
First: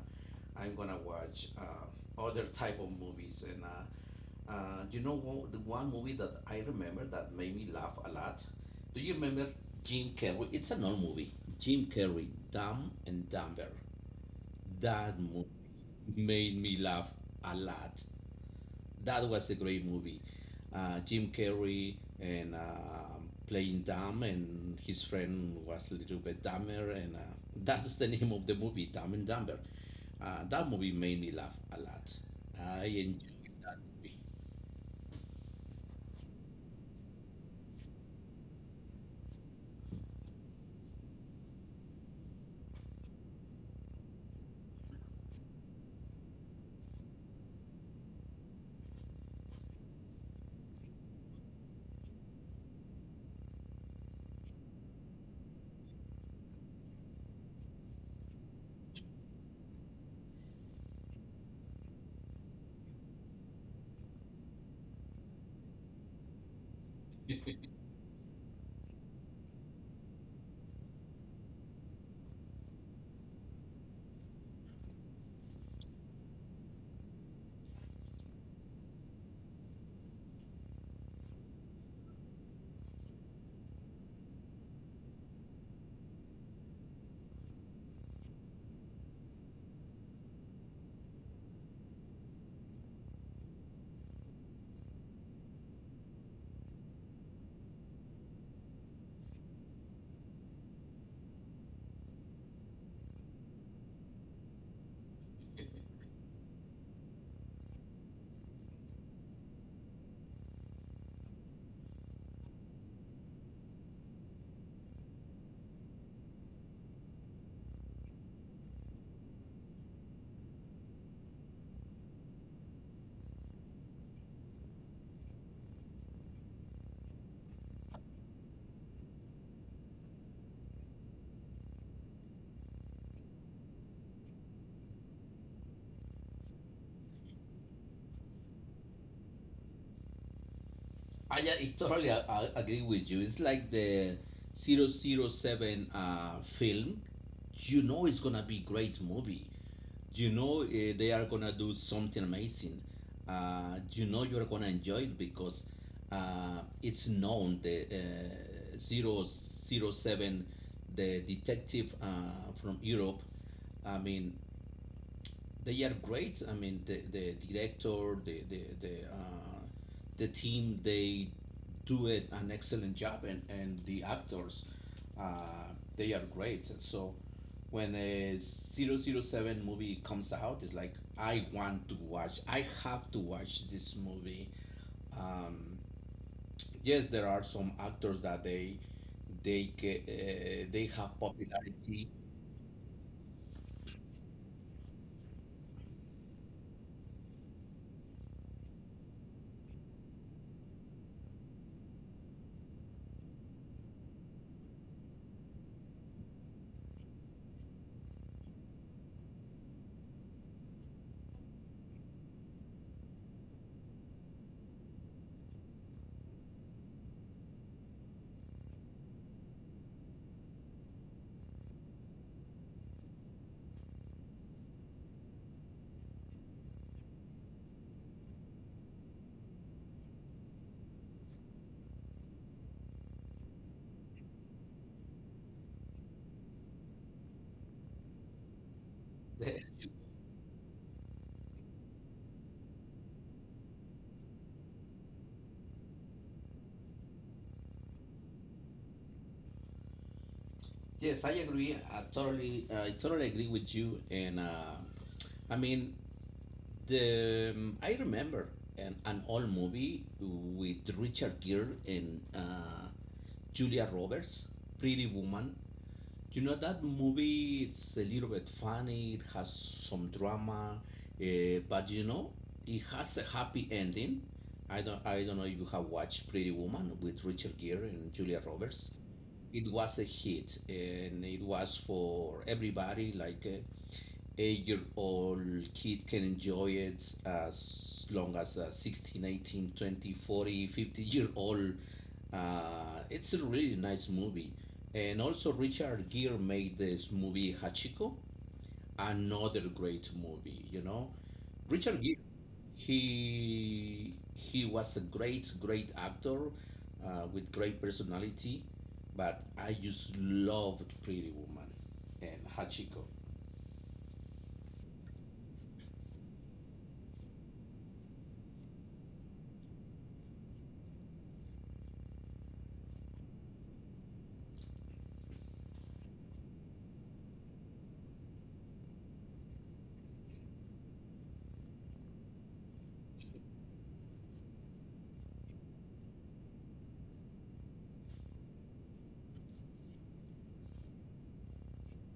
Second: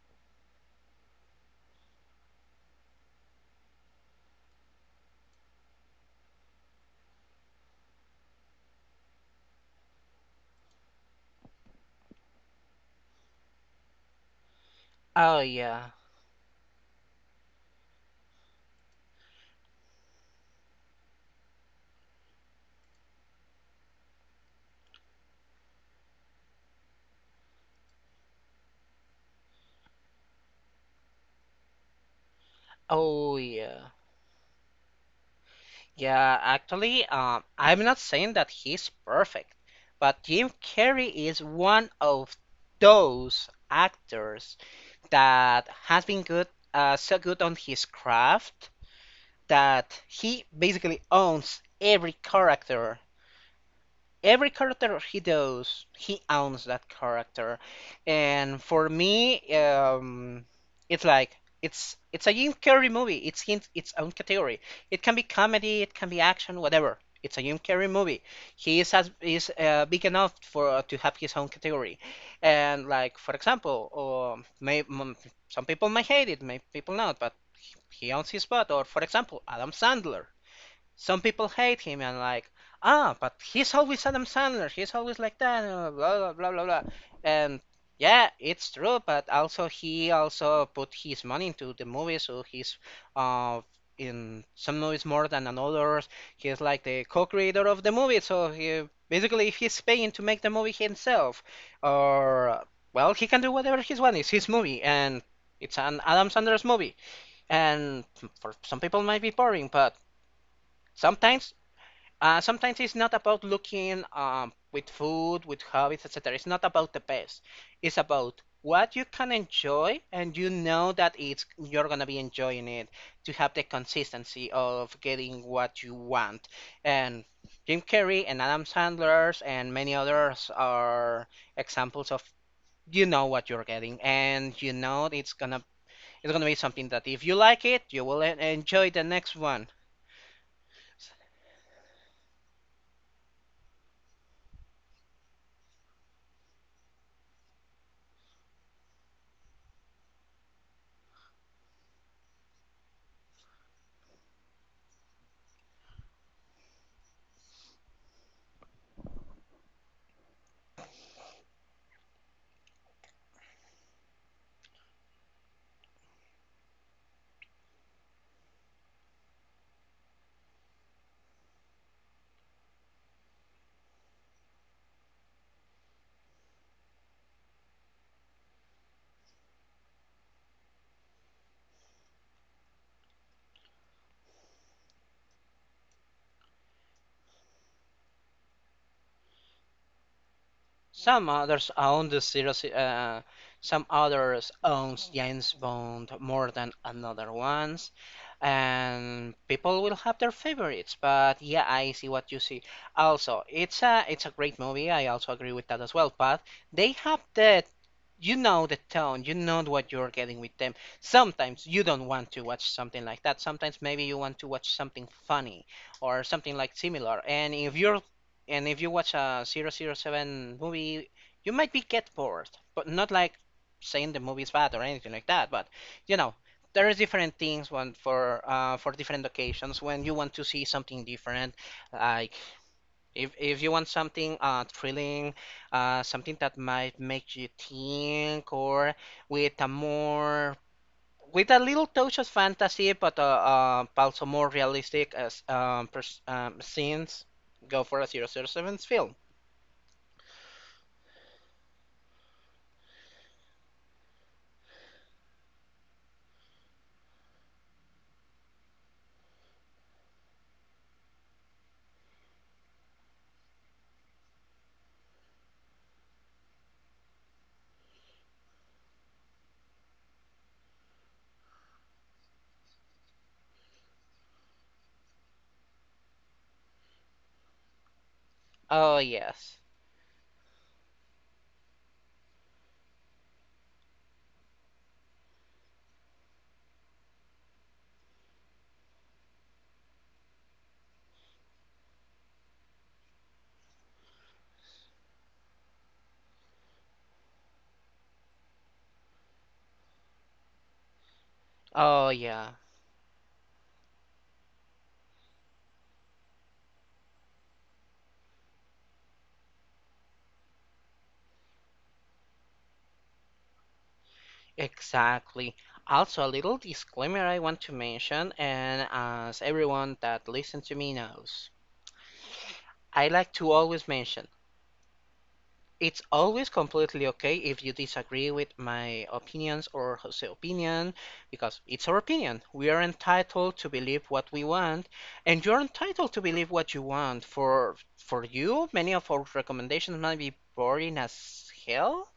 B: I'm gonna watch other type of movies and you know The one movie that I remember that made me laugh a lot. Do you remember Jim Carrey? It's an old movie. Jim Carrey, Dumb and Dumber. That
A: Oh
B: movie
A: yeah.
B: made me laugh a lot. That was a great movie. Jim Carrey and playing dumb, and his friend was a little bit dumber, and that's the name of the movie, Dumb and Dumber. That movie made me laugh a lot. I
A: Oh
B: enjoyed that
A: yeah.
B: movie.
A: Yeah, actually, I'm not saying that he's perfect, but Jim Carrey is one of those actors that has been good, so good on his craft that he basically owns every character he does, he owns that character. And for me, it's like it's a Jim Carrey movie. It's in its own category. It can be comedy, it can be action, whatever. It's a Jim Carrey movie. He is as is big enough for to have his own category. And like for example, or may, some people may hate it, may people not, but he owns his spot. Or for example, Adam Sandler some people hate him and like, ah, but he's always Adam Sandler. He's always like that. Blah blah blah blah blah. And yeah, it's true. But also, he also put his money into the movie, so he's uh in some movies more than another. He's like the co-creator of the movie, so he basically he's paying to make the movie himself, or well, he can do whatever he wants. It's his movie, and it's an Adam Sandler's movie. And for some people, it might be boring, but sometimes sometimes it's not about looking with food, with hobbies, etc. It's not about the best. It's about what you can enjoy, and you know that it's you're gonna be enjoying it to have the consistency of getting what you want. And Jim Carrey and Adam Sandler's and many others are examples of you know what you're getting, and you know it's gonna be something that if you like it, you will enjoy the next one.
B: I totally I agree with you. It's like the 007 film. You know it's gonna be great movie. You know, they are gonna do something amazing. You know you're gonna enjoy it, because it's known, the zero zero 007, the detective from Europe. I mean, they are great. I mean, the director, the team, they do it an excellent job, and the actors, uh, they are great. And so, when a 007 movie comes out, it's like, I want to watch. I have to watch this movie. Um, yes, there are some actors that they have
A: Some others own
B: popularity.
A: the series. Some others owns James Bond more than another ones, and people will have their favorites. But yeah, I see what you see. Also, it's a great movie. I also agree with that as well. But they have the you know the tone, you know what you're getting with them. Sometimes you don't want to watch something like that. Sometimes maybe you want to watch something funny or something like similar. And if you watch a zero zero 007 movie, you might be get bored, but not like saying the movie is bad or anything like that. But you know, there is different things when for different occasions when you want to see something different. Like if you want something thrilling, something that might make you think, or with a more with a little touch of fantasy, but also more realistic as scenes, go for a zero zero 007 film.
B: Yes, I agree. I totally agree with you. And I mean, the I remember an old movie with Richard Gere and Julia Roberts, Pretty Woman. You know that movie? It's a little bit funny. It has some drama, but it has a happy ending. I don't know if you have watched Pretty Woman with Richard Gere and Julia Roberts.
A: Oh, yes.
B: It was a hit, and it was for everybody. Like, a 8-year old kid can enjoy it as long as a 16, year old. It's a really nice movie, and also Richard Gere made this movie, Hachiko, another great movie. You know, Richard
A: Oh,
B: Gere,
A: yeah.
B: he was a great, great actor with great personality. But I just loved Pretty Woman and Hachiko.
A: Exactly. Also, a little disclaimer I want to mention, and as everyone that listens to me knows, I like to always mention it's always completely okay if you disagree with my opinions or Jose's opinion, because it's our opinion. We are entitled to believe what we want, and you're entitled to believe what you want. For you, many of our recommendations might be boring as hell,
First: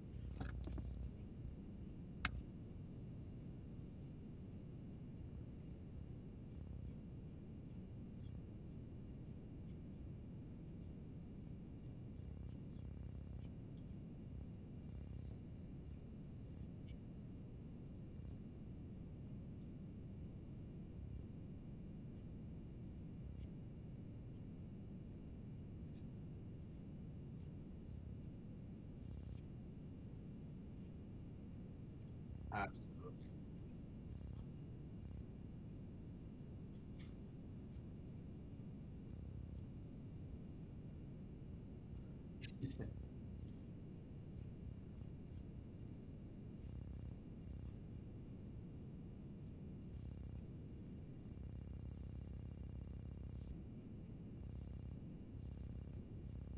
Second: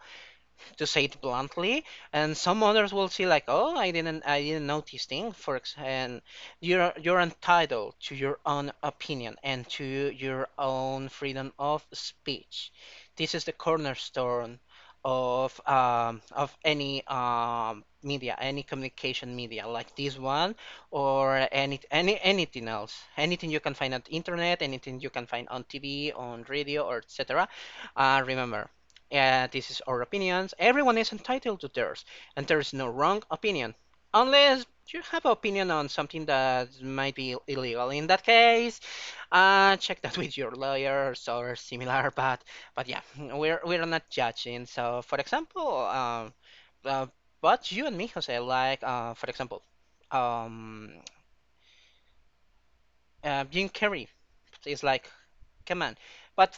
A: to say it bluntly, and some others will see like, oh, I didn't notice thing. For ex- and You're entitled to your own opinion and to your own freedom of speech. This is the cornerstone of any media, any communication media like this one or anything else, anything you can find on the internet, anything you can find on TV, on radio, or etc. Remember, this is our opinions. Everyone is entitled to theirs, and there
B: And
A: is no wrong opinion, unless you have an opinion on something that might be illegal. In that case, check that with your lawyers or similar. But yeah, we're not judging. So for example, uh, but you and me, Jose, like for example, um, Jim Carrey is like, come on. But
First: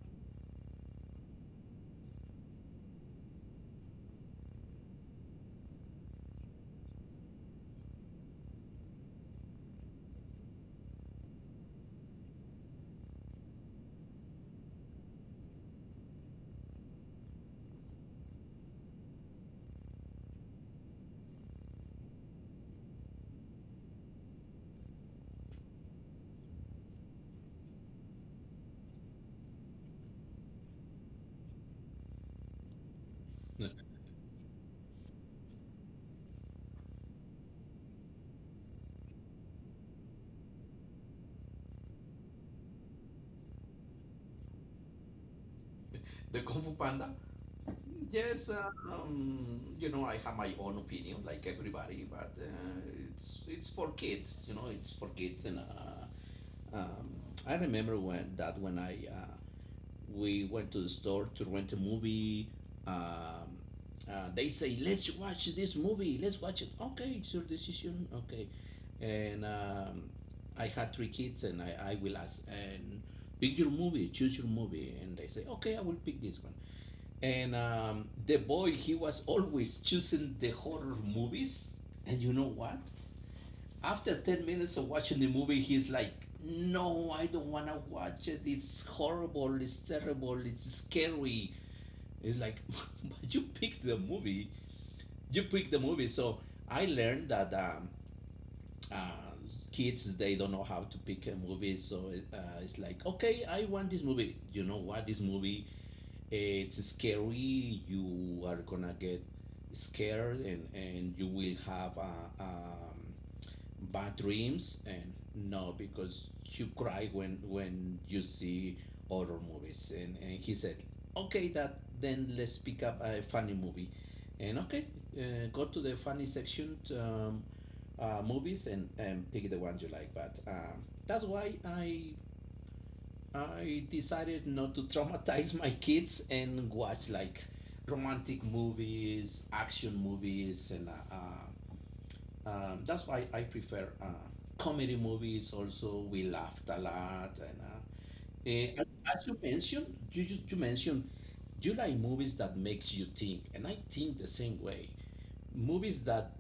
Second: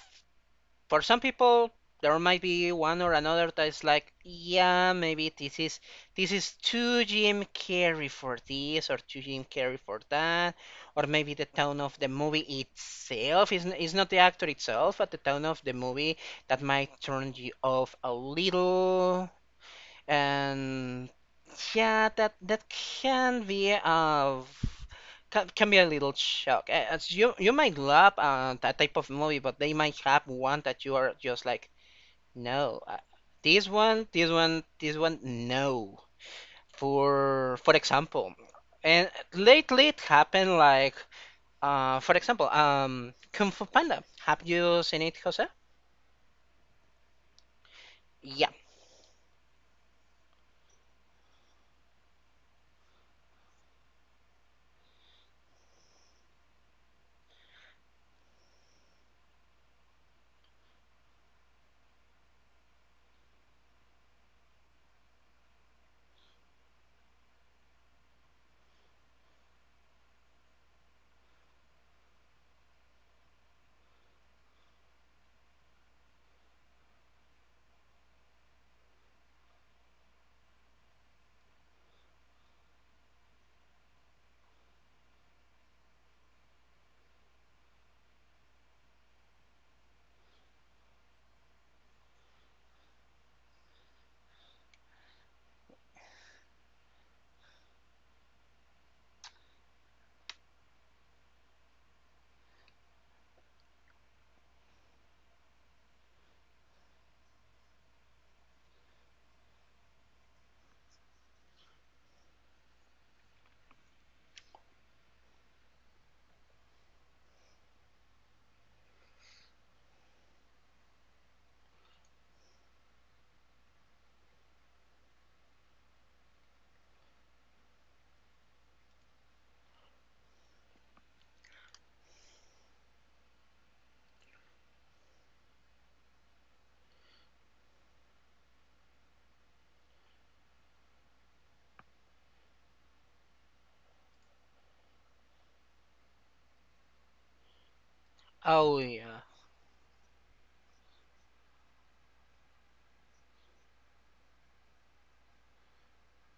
A: for some people, there might be one or another that is like, yeah, maybe this is too Jim Carrey for this or too Jim Carrey for that, or maybe the tone of the movie itself is not the actor itself, but the tone of the movie that might turn you off a little. And yeah, that can be can be a little shock. As you might love that type of movie, but they might have one that you are just like, no, this one, this one, no. For example, and lately it happened like, for example, Kung Fu Panda. Have you seen it, Jose?
B: the Kung Fu Panda
A: Yeah.
B: yes uh, you know, I have my own opinion like everybody. But it's for kids. It's for kids and um, I remember, when that when I we went to the store to rent a movie. Um, they say, let's watch this movie. Let's watch it. Okay, it's your decision. Okay. And I had three kids, and I will ask, and pick your movie, choose your movie. And they say, okay, I will pick this one. And the boy, he was always choosing the horror movies. And you know what? After 10 minutes of watching the movie, he's like, no, I don't want to watch it. It's horrible. It's terrible. It's scary. It's like, but you picked the movie. You picked the movie. So I learned that uh, kids, they don't know how to pick a movie. So it's like, okay, I want this movie. You know what? This movie, it's scary. You are going to get scared, and you will have a. Bad dreams. And no, because you cry when you see horror movies. And he said, okay, that then let's pick up a funny movie. And okay, go to the funny section, movies, and pick the ones you like. But that's why I decided not to traumatize my kids and watch like romantic movies, action movies and That's why I prefer comedy movies. Also, we laughed a lot, and eh,
A: Oh
B: as,
A: yeah.
B: as you mentioned, you mentioned you like movies that makes you think, and I think the same way. Movies that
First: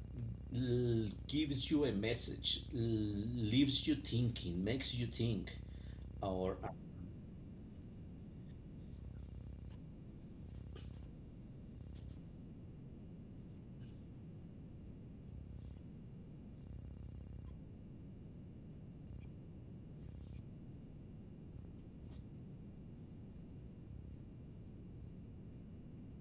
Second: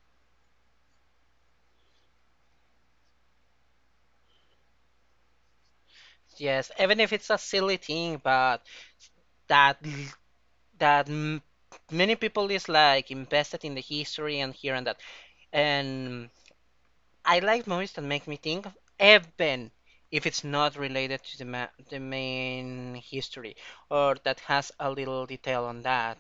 B: gives you a message, leaves you thinking, makes you think. Or.
A: Yes. Even if it's a silly thing, but that that m- many people is like invested in the history and here and that. And I like movies that make me think, even if it's not related to the ma the main history, or that has a little detail on that.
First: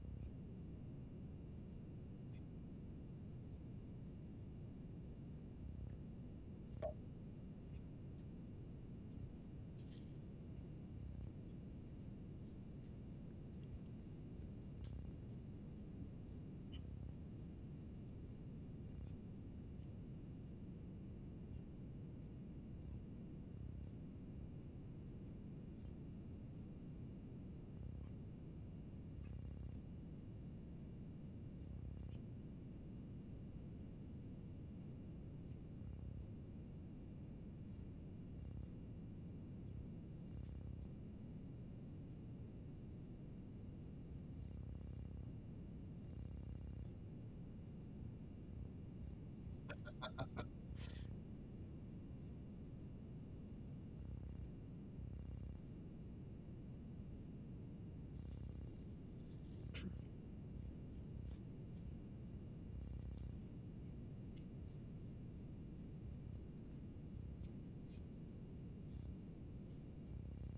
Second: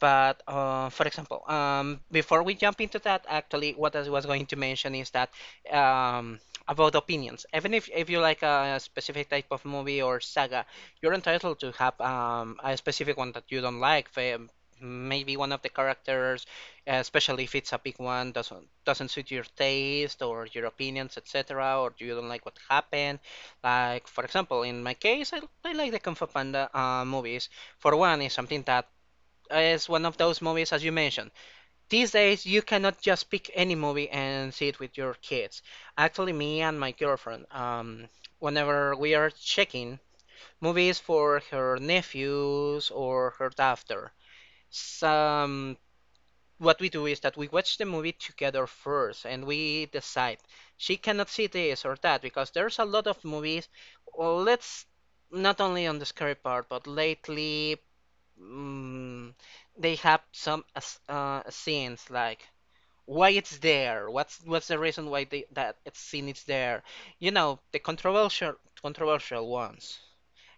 A: But for example, before we jump into that, actually, what I was going to mention is that um, about opinions. Even if you like a specific type of movie or saga, you're entitled to have a specific one that you don't like. Maybe one of the characters, especially if it's a big one, doesn't suit your taste or your opinions, etc., or you don't like what happened. Like for example, in my case, I like the Kung Fu Panda movies. For one, it's something that is one of those movies, as you mentioned. These days, you cannot just pick any movie and see it with your kids. Actually, me and my girlfriend, whenever we are checking movies for her nephews or her daughter, some what we do is that we watch the movie together first and we decide she cannot see this or that because there's a lot of movies. Well, let's not only on the scary part, but lately mm, they have some scenes like why it's there what's the reason why they that it's seen it's there, you know, the controversial ones.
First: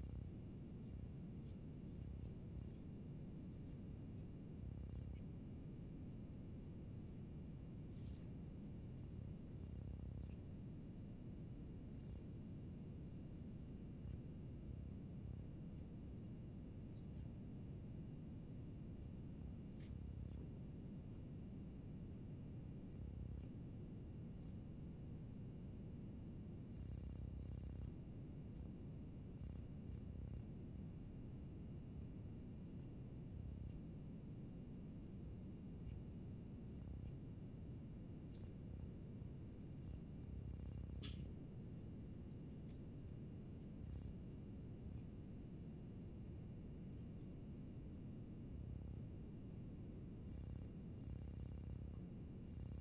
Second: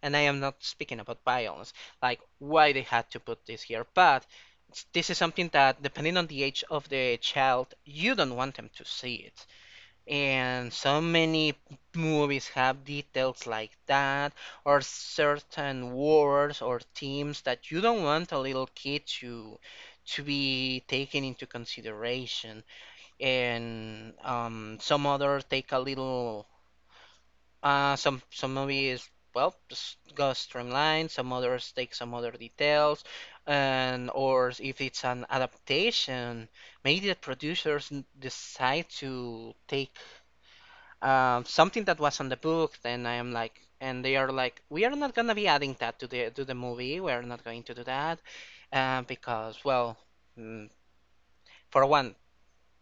A: And I am not speaking about violence, like why they had to put this here. But this is something that depending on the age of the child you don't want them to see it, and so many movies have details like that, or certain words or themes that you don't want a little kid to be taken into consideration. And some other take a little. Some movies well just go streamlined. Some others take some other details, and or if it's an adaptation, maybe the producers decide to take something that was on the book, then I am like, and they are like, we are not gonna be adding that to the movie. We are not going to do that because, well, mm, for one,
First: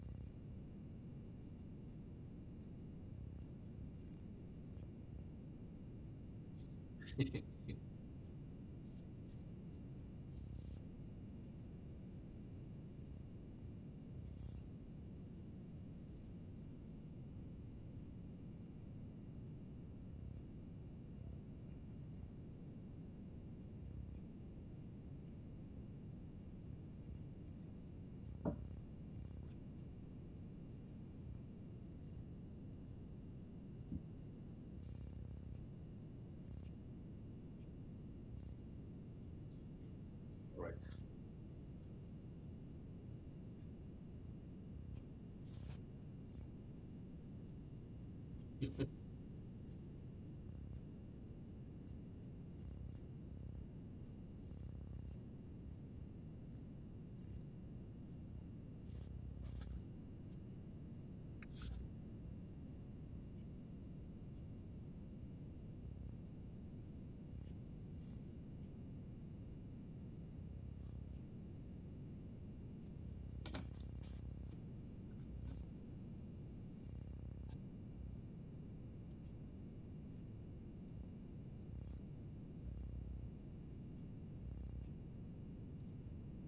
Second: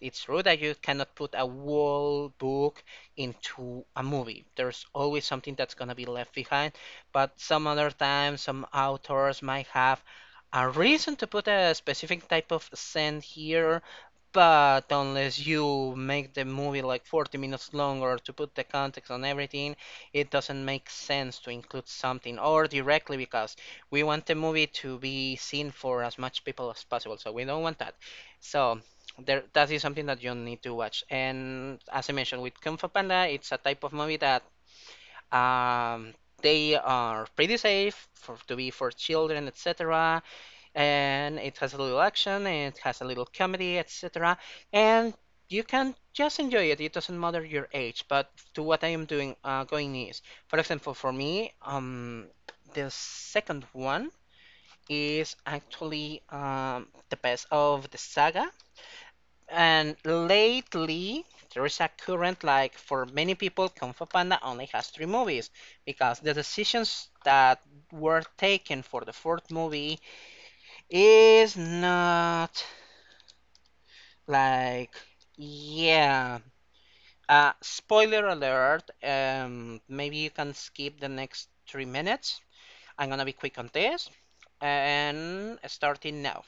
A: it's true that you cannot put a whole book into a movie. There's always something that's gonna be left behind, but some other times, some authors might have a reason to put a specific type of scene here, but unless you make the movie like 40 minutes longer to put the context on everything, it doesn't make sense to include something or directly because we want the movie to be seen for as much people as possible, so we don't want that. So there that is something that you need to watch, and as I mentioned with Kung Fu Panda, it's a type of movie that um, they are pretty safe for to be for children, etc.,
B: Right.
A: and it has a little action, it has a little comedy, etc. And you can just enjoy it, it doesn't matter your age. But to what I am doing going is for example for me, the second one is actually the best of the saga. And lately, there is a current like for many people, Kung Fu Panda only has three movies because the decisions that were taken for the fourth movie is not like, yeah. Spoiler alert, maybe you can skip the next 3 minutes. I'm gonna be quick on this and starting now.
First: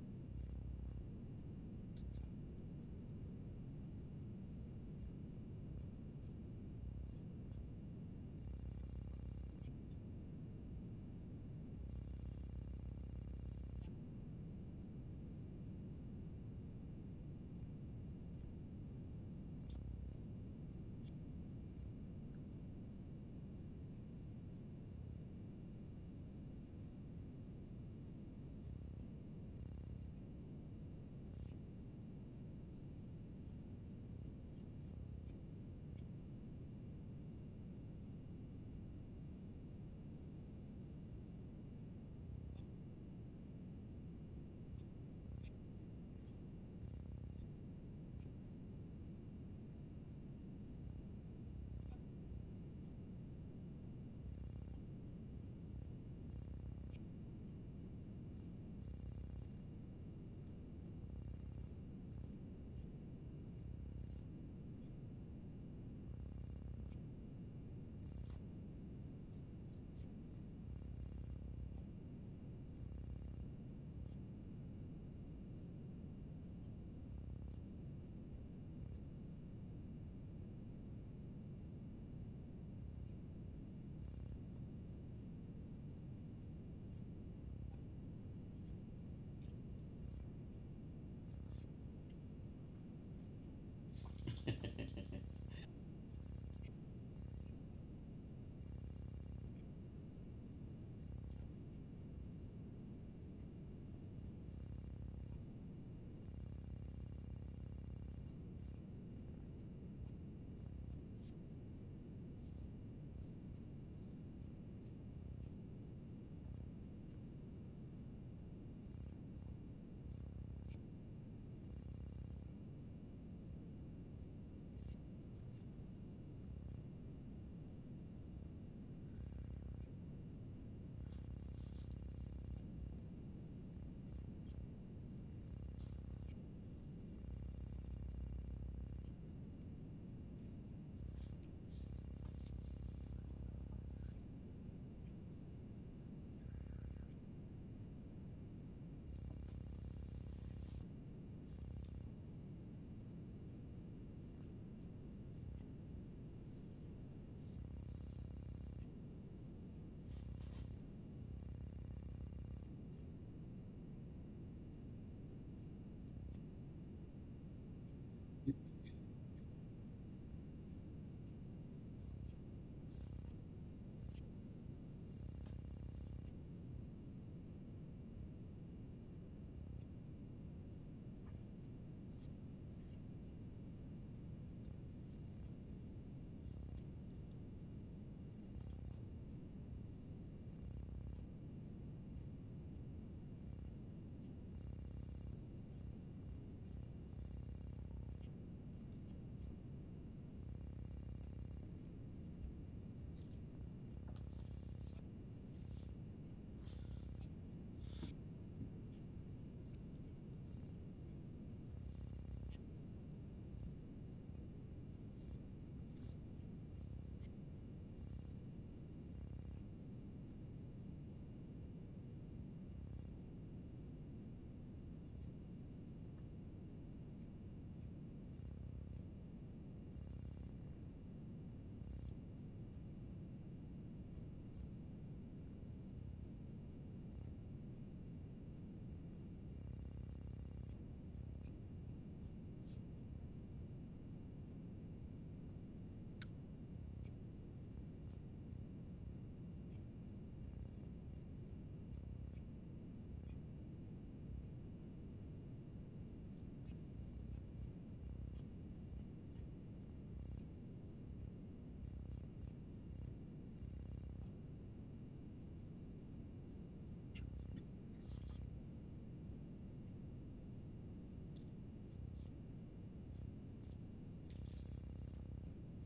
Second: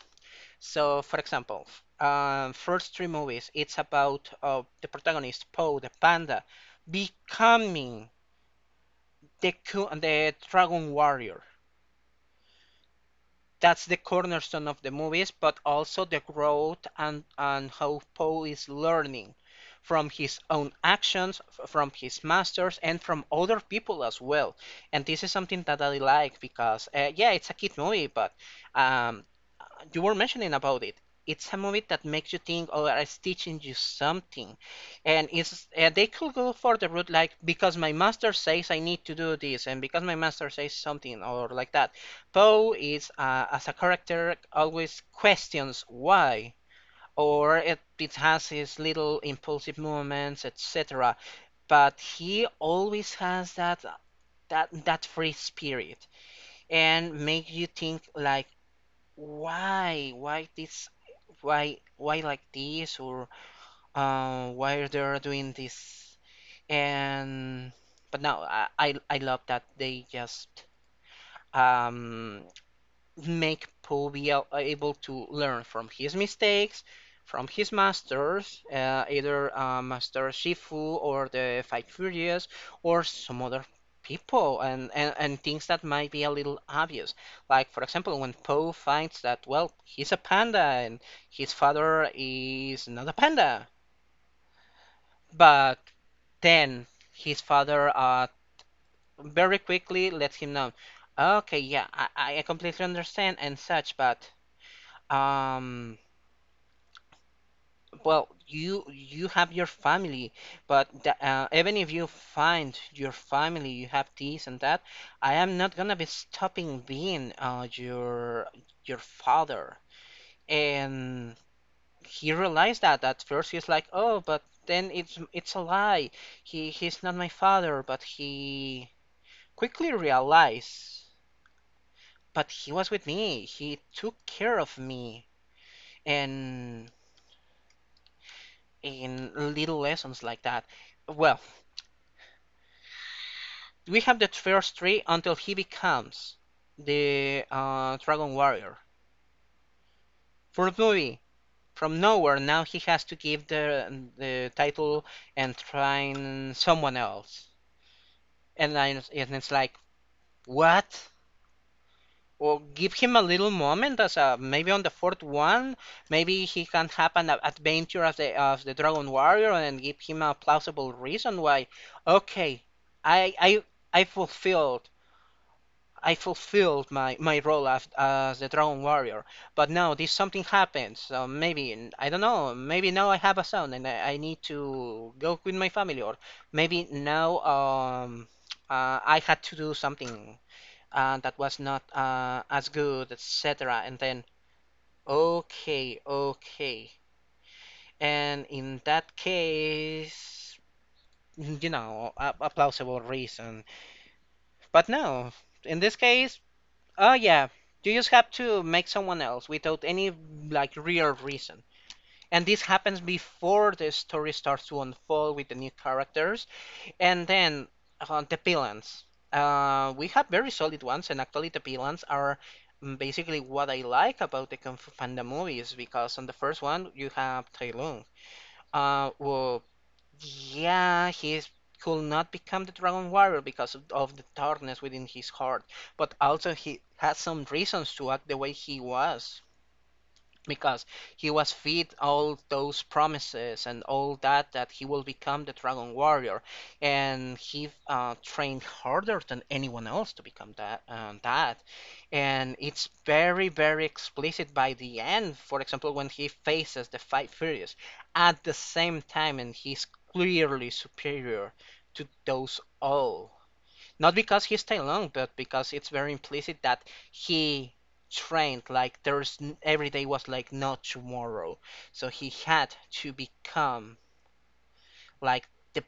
A: So, for example, first three movies, it's about the protagonist Poe the panda becoming the dragon warrior. That's the cornerstone of the movies, but also the growth and how Poe is learning from his own actions, from his masters, and from other people as well. And this is something that I like because, yeah, it's a kid movie, but um, you were mentioning about it. It's a movie that makes you think or is teaching you something. And it's they could go for the route like because my master says I need to do this and because my master says something or like that. Poe is, as a character, always questions why, or it has his little impulsive movements, etc. But he always has that that free spirit and make you think like why this, why like this, or why they're doing this. And But now I love that they just um make Poe be able to learn from his mistakes, from his masters, either Master Shifu or the Five Furious, or some other people, and things that might be a little obvious. Like, for example, when Poe finds that, well, he's a panda and his father is not a panda, but then his father, very quickly lets him know, okay, yeah, I completely understand and such, but, um, well, you have your family, but the, even if you find your family, you have this and that, I am not gonna be stopping being, your father. And he realized that at first he's like, oh, but then it's a lie. He's not my father, but he quickly realized, but he was with me. He took care of me, and. In little lessons like that. Well, we have the first three until he becomes the, Dragon Warrior. For the movie. From nowhere, now he has to give the title and train someone else. And, I, and it's like, what? Or give him a little moment as a maybe on the fourth one, maybe he can have an adventure as the Dragon Warrior and give him a plausible reason why. Okay, I I I fulfilled I fulfilled my, my role as the drone warrior. But now this something happens. So maybe I don't know. Maybe now I have a son and I need to go with my family, or maybe now, I had to do something, that was not, as good, etc. And then okay, okay. And in that case, you know, a plausible reason. But no, in this case, oh yeah, you just have to make someone else without any like real reason. And this happens before the story starts to unfold with the new characters. And then the villains. We have very solid ones, and actually the villains are, basically what I like about the Kung Fu Panda movies, because on the first one you have Tai Lung, who, yeah, could not become the Dragon Warrior because of the darkness within his heart, but also he had some reasons to act the way he was because he was fed all those promises and all that that he will become the Dragon Warrior, and he, trained harder than anyone else to become that. And it's very very explicit by the end, for example, when he faces the Five Furious at the same time and he's clearly superior to those all, not because he stayed long, but because it's very implicit that he trained like there's every day was like not tomorrow. So he had to become like the,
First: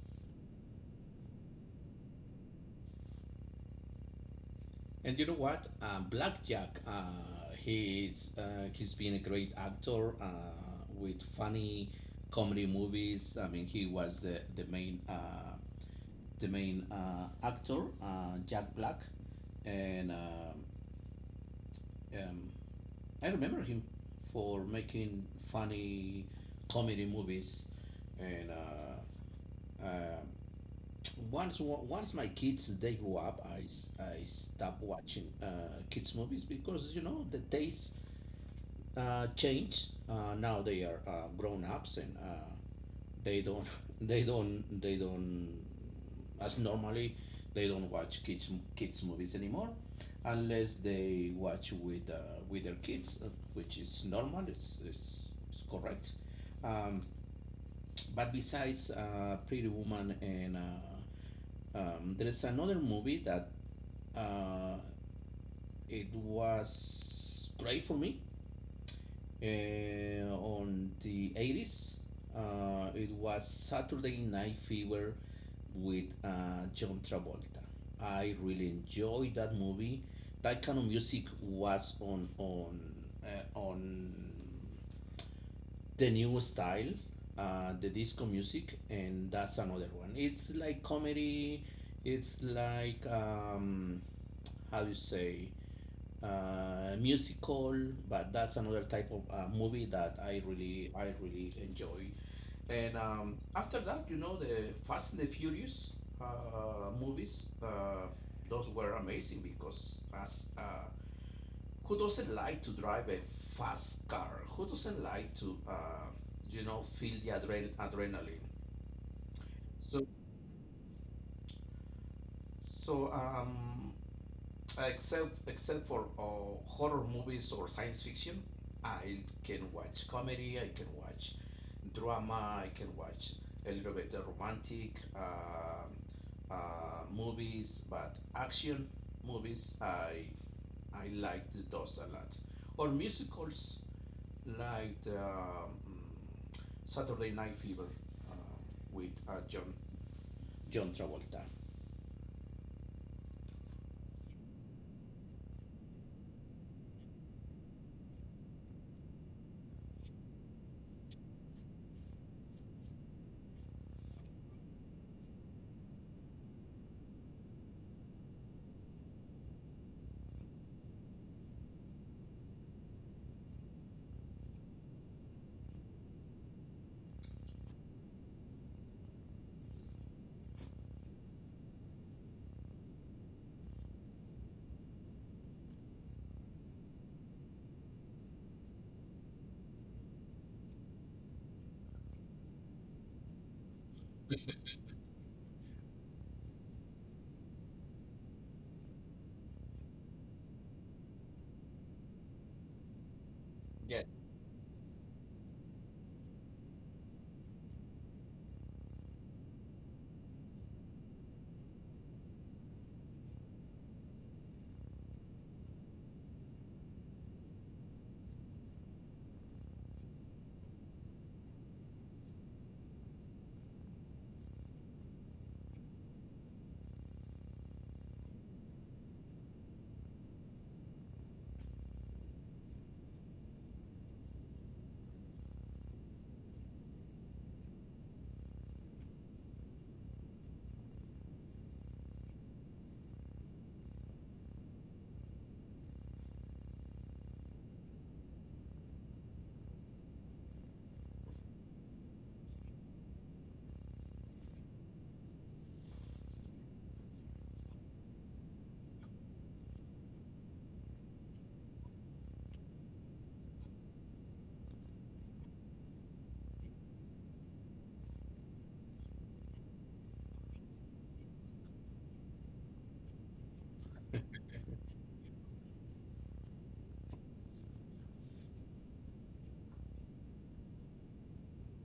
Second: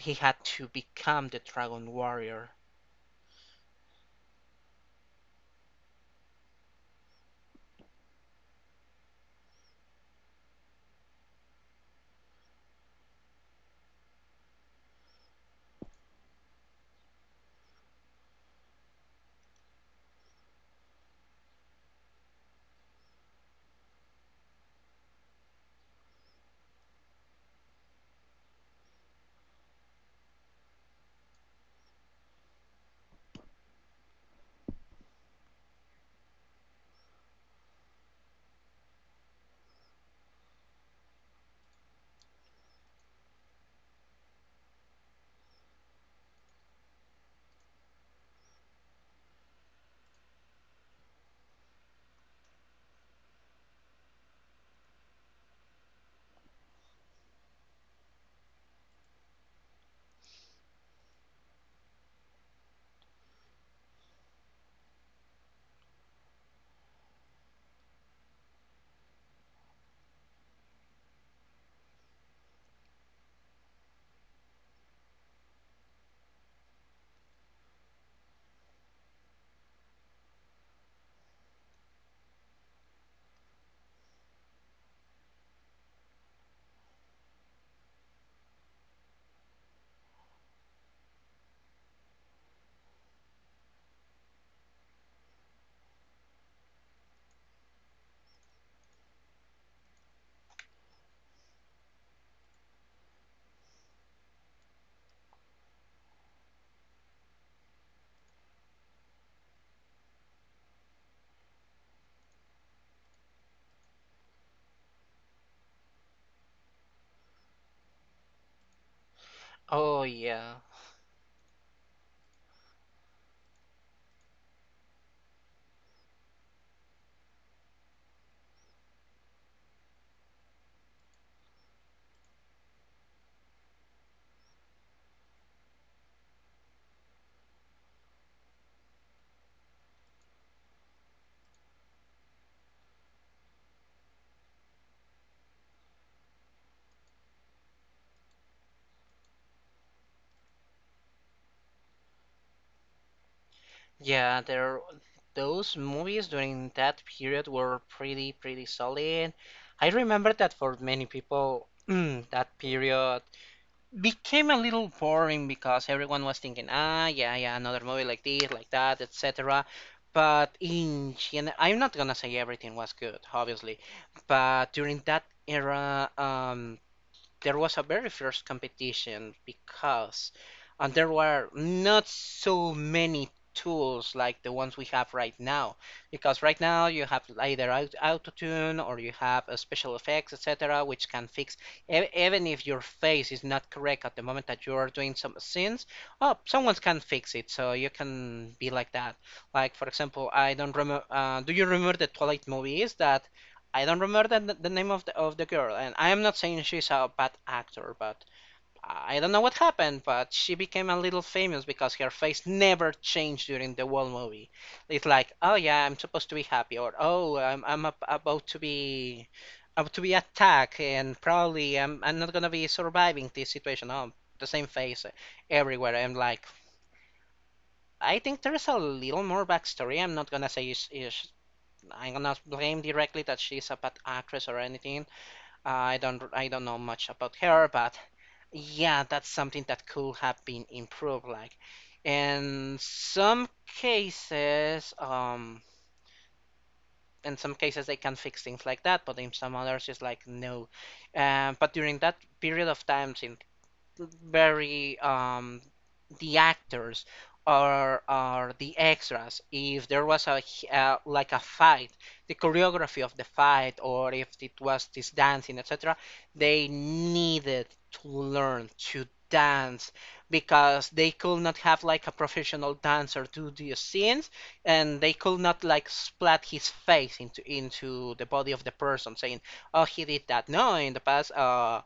A: he had to become the Dragon Warrior.
B: And you know what? Blackjack, he's been a great actor with funny comedy movies. I mean, he was the main actor, Jack Black, and um, I remember him for making funny comedy movies. And uh, once my kids they grew up, I stopped watching kids movies because you know the taste changed. Now they are grown ups, and they don't they don't as normally, they don't watch kids movies anymore, unless they watch with their kids, which is normal. It's correct. Um, but besides Pretty Woman and there is another movie that uh, it was great for me. On the 80s, it was Saturday Night Fever with John Travolta. I really enjoyed that movie. That kind of music was on the new style, the disco music, and that's another one. It's like comedy. It's like, how do you say, musical, but that's another type of movie that I really enjoy. And after that, you know, the Fast and the Furious movies, those were amazing, because as who doesn't like to drive a fast car? Who doesn't like to feel the adrenaline?
A: Oh
B: So,
A: yeah.
B: so, except for horror movies or science fiction, I can watch comedy. I can watch drama. I can watch a little bit of romantic movies, but action movies, I like those a lot. Or musicals like, Saturday Night Fever, uh, with John Travolta.
A: Yeah, there those movies during that period were pretty pretty solid. I remember that for many people that period became a little boring because everyone was thinking, ah, yeah, yeah, another movie like this, like that, etc. But in general, I'm not gonna say everything was good, obviously, but during that era, there was a very fierce competition because, and there were not so many tools like the ones we have right now, because right now you have either Tune, or you have a special effects, etc., which can fix, even if your face is not correct at the moment that you are doing some scenes, oh, someone can fix it so you can be like that. Like, for example, I don't remember, do you remember the Twilight movies that, I don't
B: Yes.
A: remember the name of the girl, and I am not saying she's a bad actor, but I don't know what happened, but she became a little famous because her face never changed during the whole movie. It's like, oh yeah, I'm supposed to be happy, or oh, about to be attacked, and probably I'm not gonna be surviving this situation. Oh, the same face everywhere. I'm like, I think there's a little more backstory. I'm not gonna say is I'm gonna blame directly that she's a bad actress or anything, I don't know much about her, but yeah, that's something that could have been improved. Like in some cases, um, in some cases they can fix things like that, but in some others it's like no. But during that period of time, since very, the actors or the extras. If there was a, like a fight, the choreography of the fight, or if it was this dancing, etc., they needed to learn to dance because they could not have like a professional dancer do the scenes, and they could not like splat his face into the body of the person saying oh he did that. No, in the past, uh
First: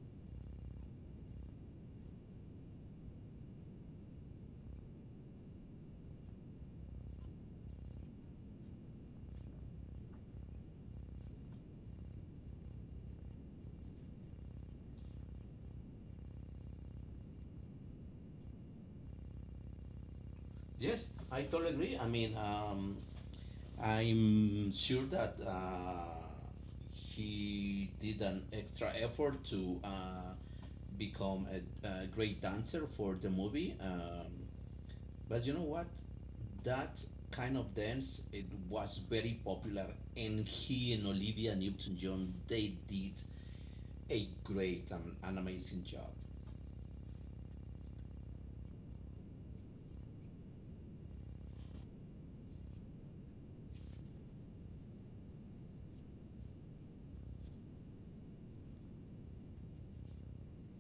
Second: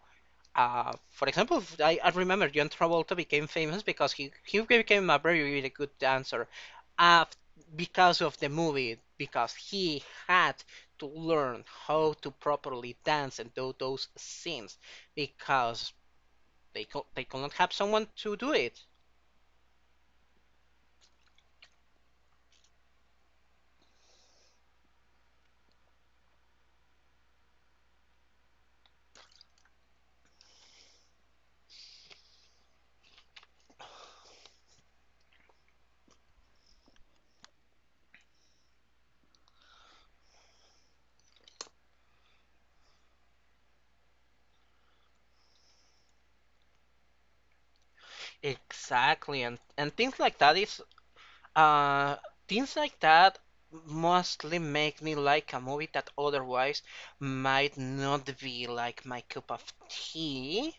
A: uh, for example, I remember John Travolta became famous because he became a very, really good dancer, uh, because of the movie, because he had to learn how to properly dance and do those scenes, because they could not have someone to do it.
B: Yes, I totally agree. I mean, I'm sure that he did an extra effort to become a great dancer for the movie. But you know what? That kind of dance it was very popular, and he and Olivia Newton-John they did a great and an amazing job.
A: Exactly, and things like that is, uh things like that mostly make me like a movie that otherwise might not be like my cup of tea.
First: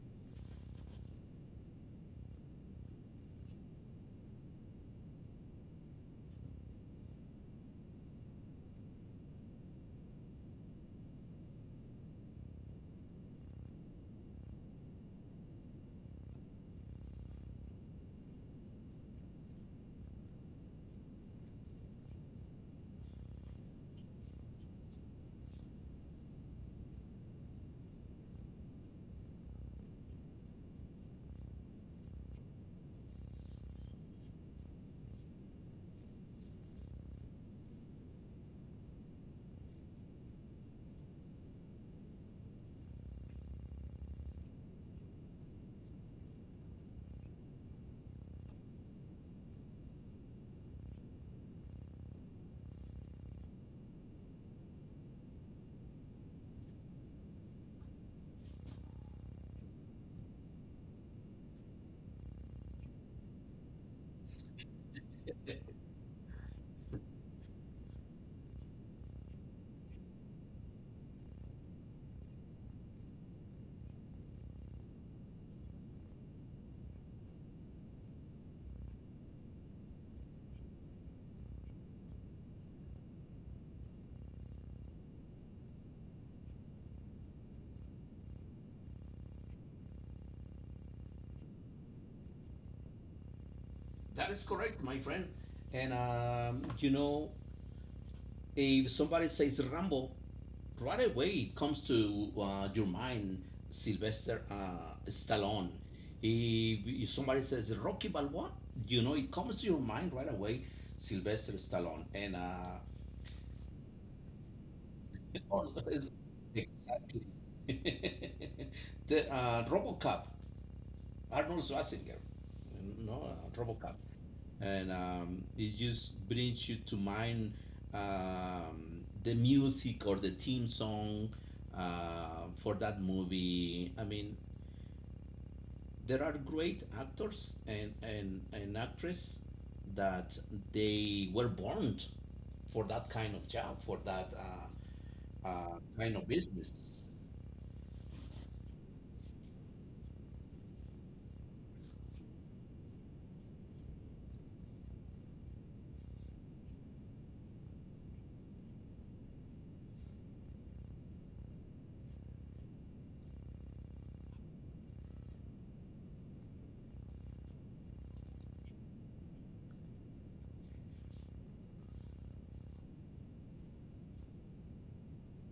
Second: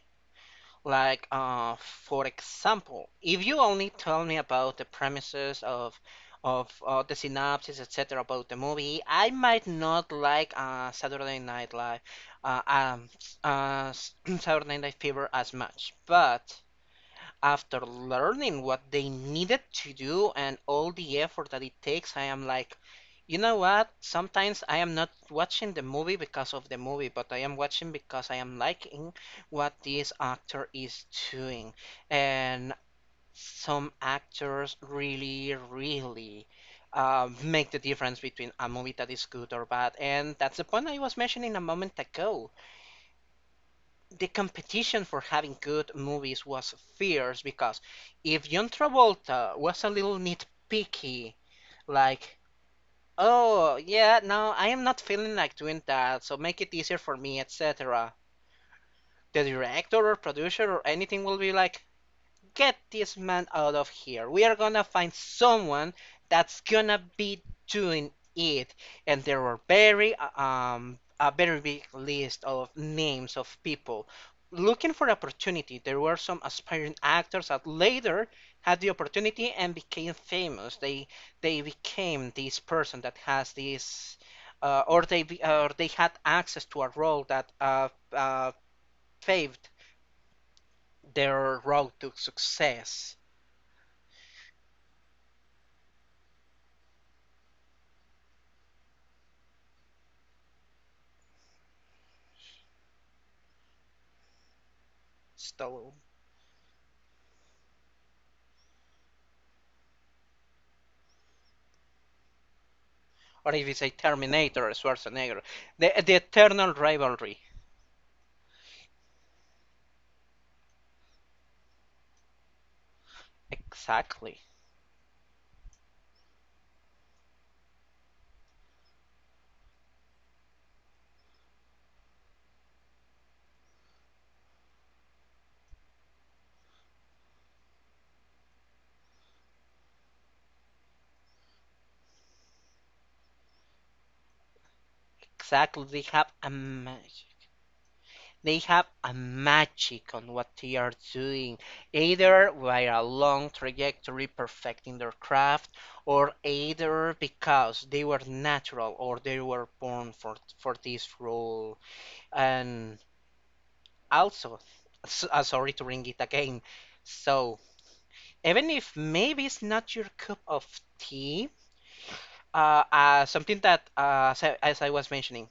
A: Like, for example, if you only tell me about the premises of, the synopsis, etc., about the movie, I might not like, Saturday Night Live, uh, um, s- uh, s- Saturday Night Fever as much. But after learning what they needed to do and all the effort that it takes, I am like, you know what? Sometimes I am not watching the movie because of the movie, but I am watching because I am liking what this actor is doing. And some actors really, really, make the difference between a movie that is good or bad. And that's the point I was mentioning a moment ago. The competition for having good movies was fierce because if John Travolta was a little nitpicky, like, oh, yeah, no, I am not feeling like doing that, so make it easier for me, etc., the director or producer or anything will be like, get this man out of here. We are gonna find someone that's gonna be doing it. And there were very a very big list of names of people looking for opportunity. There were some aspiring actors that later had the opportunity and became famous. They became this person that has this, or or they had access to a role that, paved their road to success.
B: That is correct, my friend. And you know, if somebody says Rambo, right away it comes to your mind, Sylvester Stallone.
A: Stallone.
B: He, if somebody says Rocky Balboa, you know it comes to your mind right away, Sylvester Stallone. And
A: Or if you say Terminator, Schwarzenegger.
B: it's-
A: The eternal
B: exactly.
A: rivalry.
B: The RoboCop, Arnold Schwarzenegger. You know, RoboCop.
A: Exactly.
B: And it just brings you to mind the music or the theme song for that movie. I mean, there are great actors and actresses that they were born for that kind of job, for that
A: Exactly. They
B: kind of
A: have a
B: business.
A: magic. They have a magic on what they are doing, either via a long trajectory perfecting their craft, or either because they were natural or they were born for this role. And also, sorry to bring it again, so even if maybe it's not your cup of tea, something that, as I was mentioning,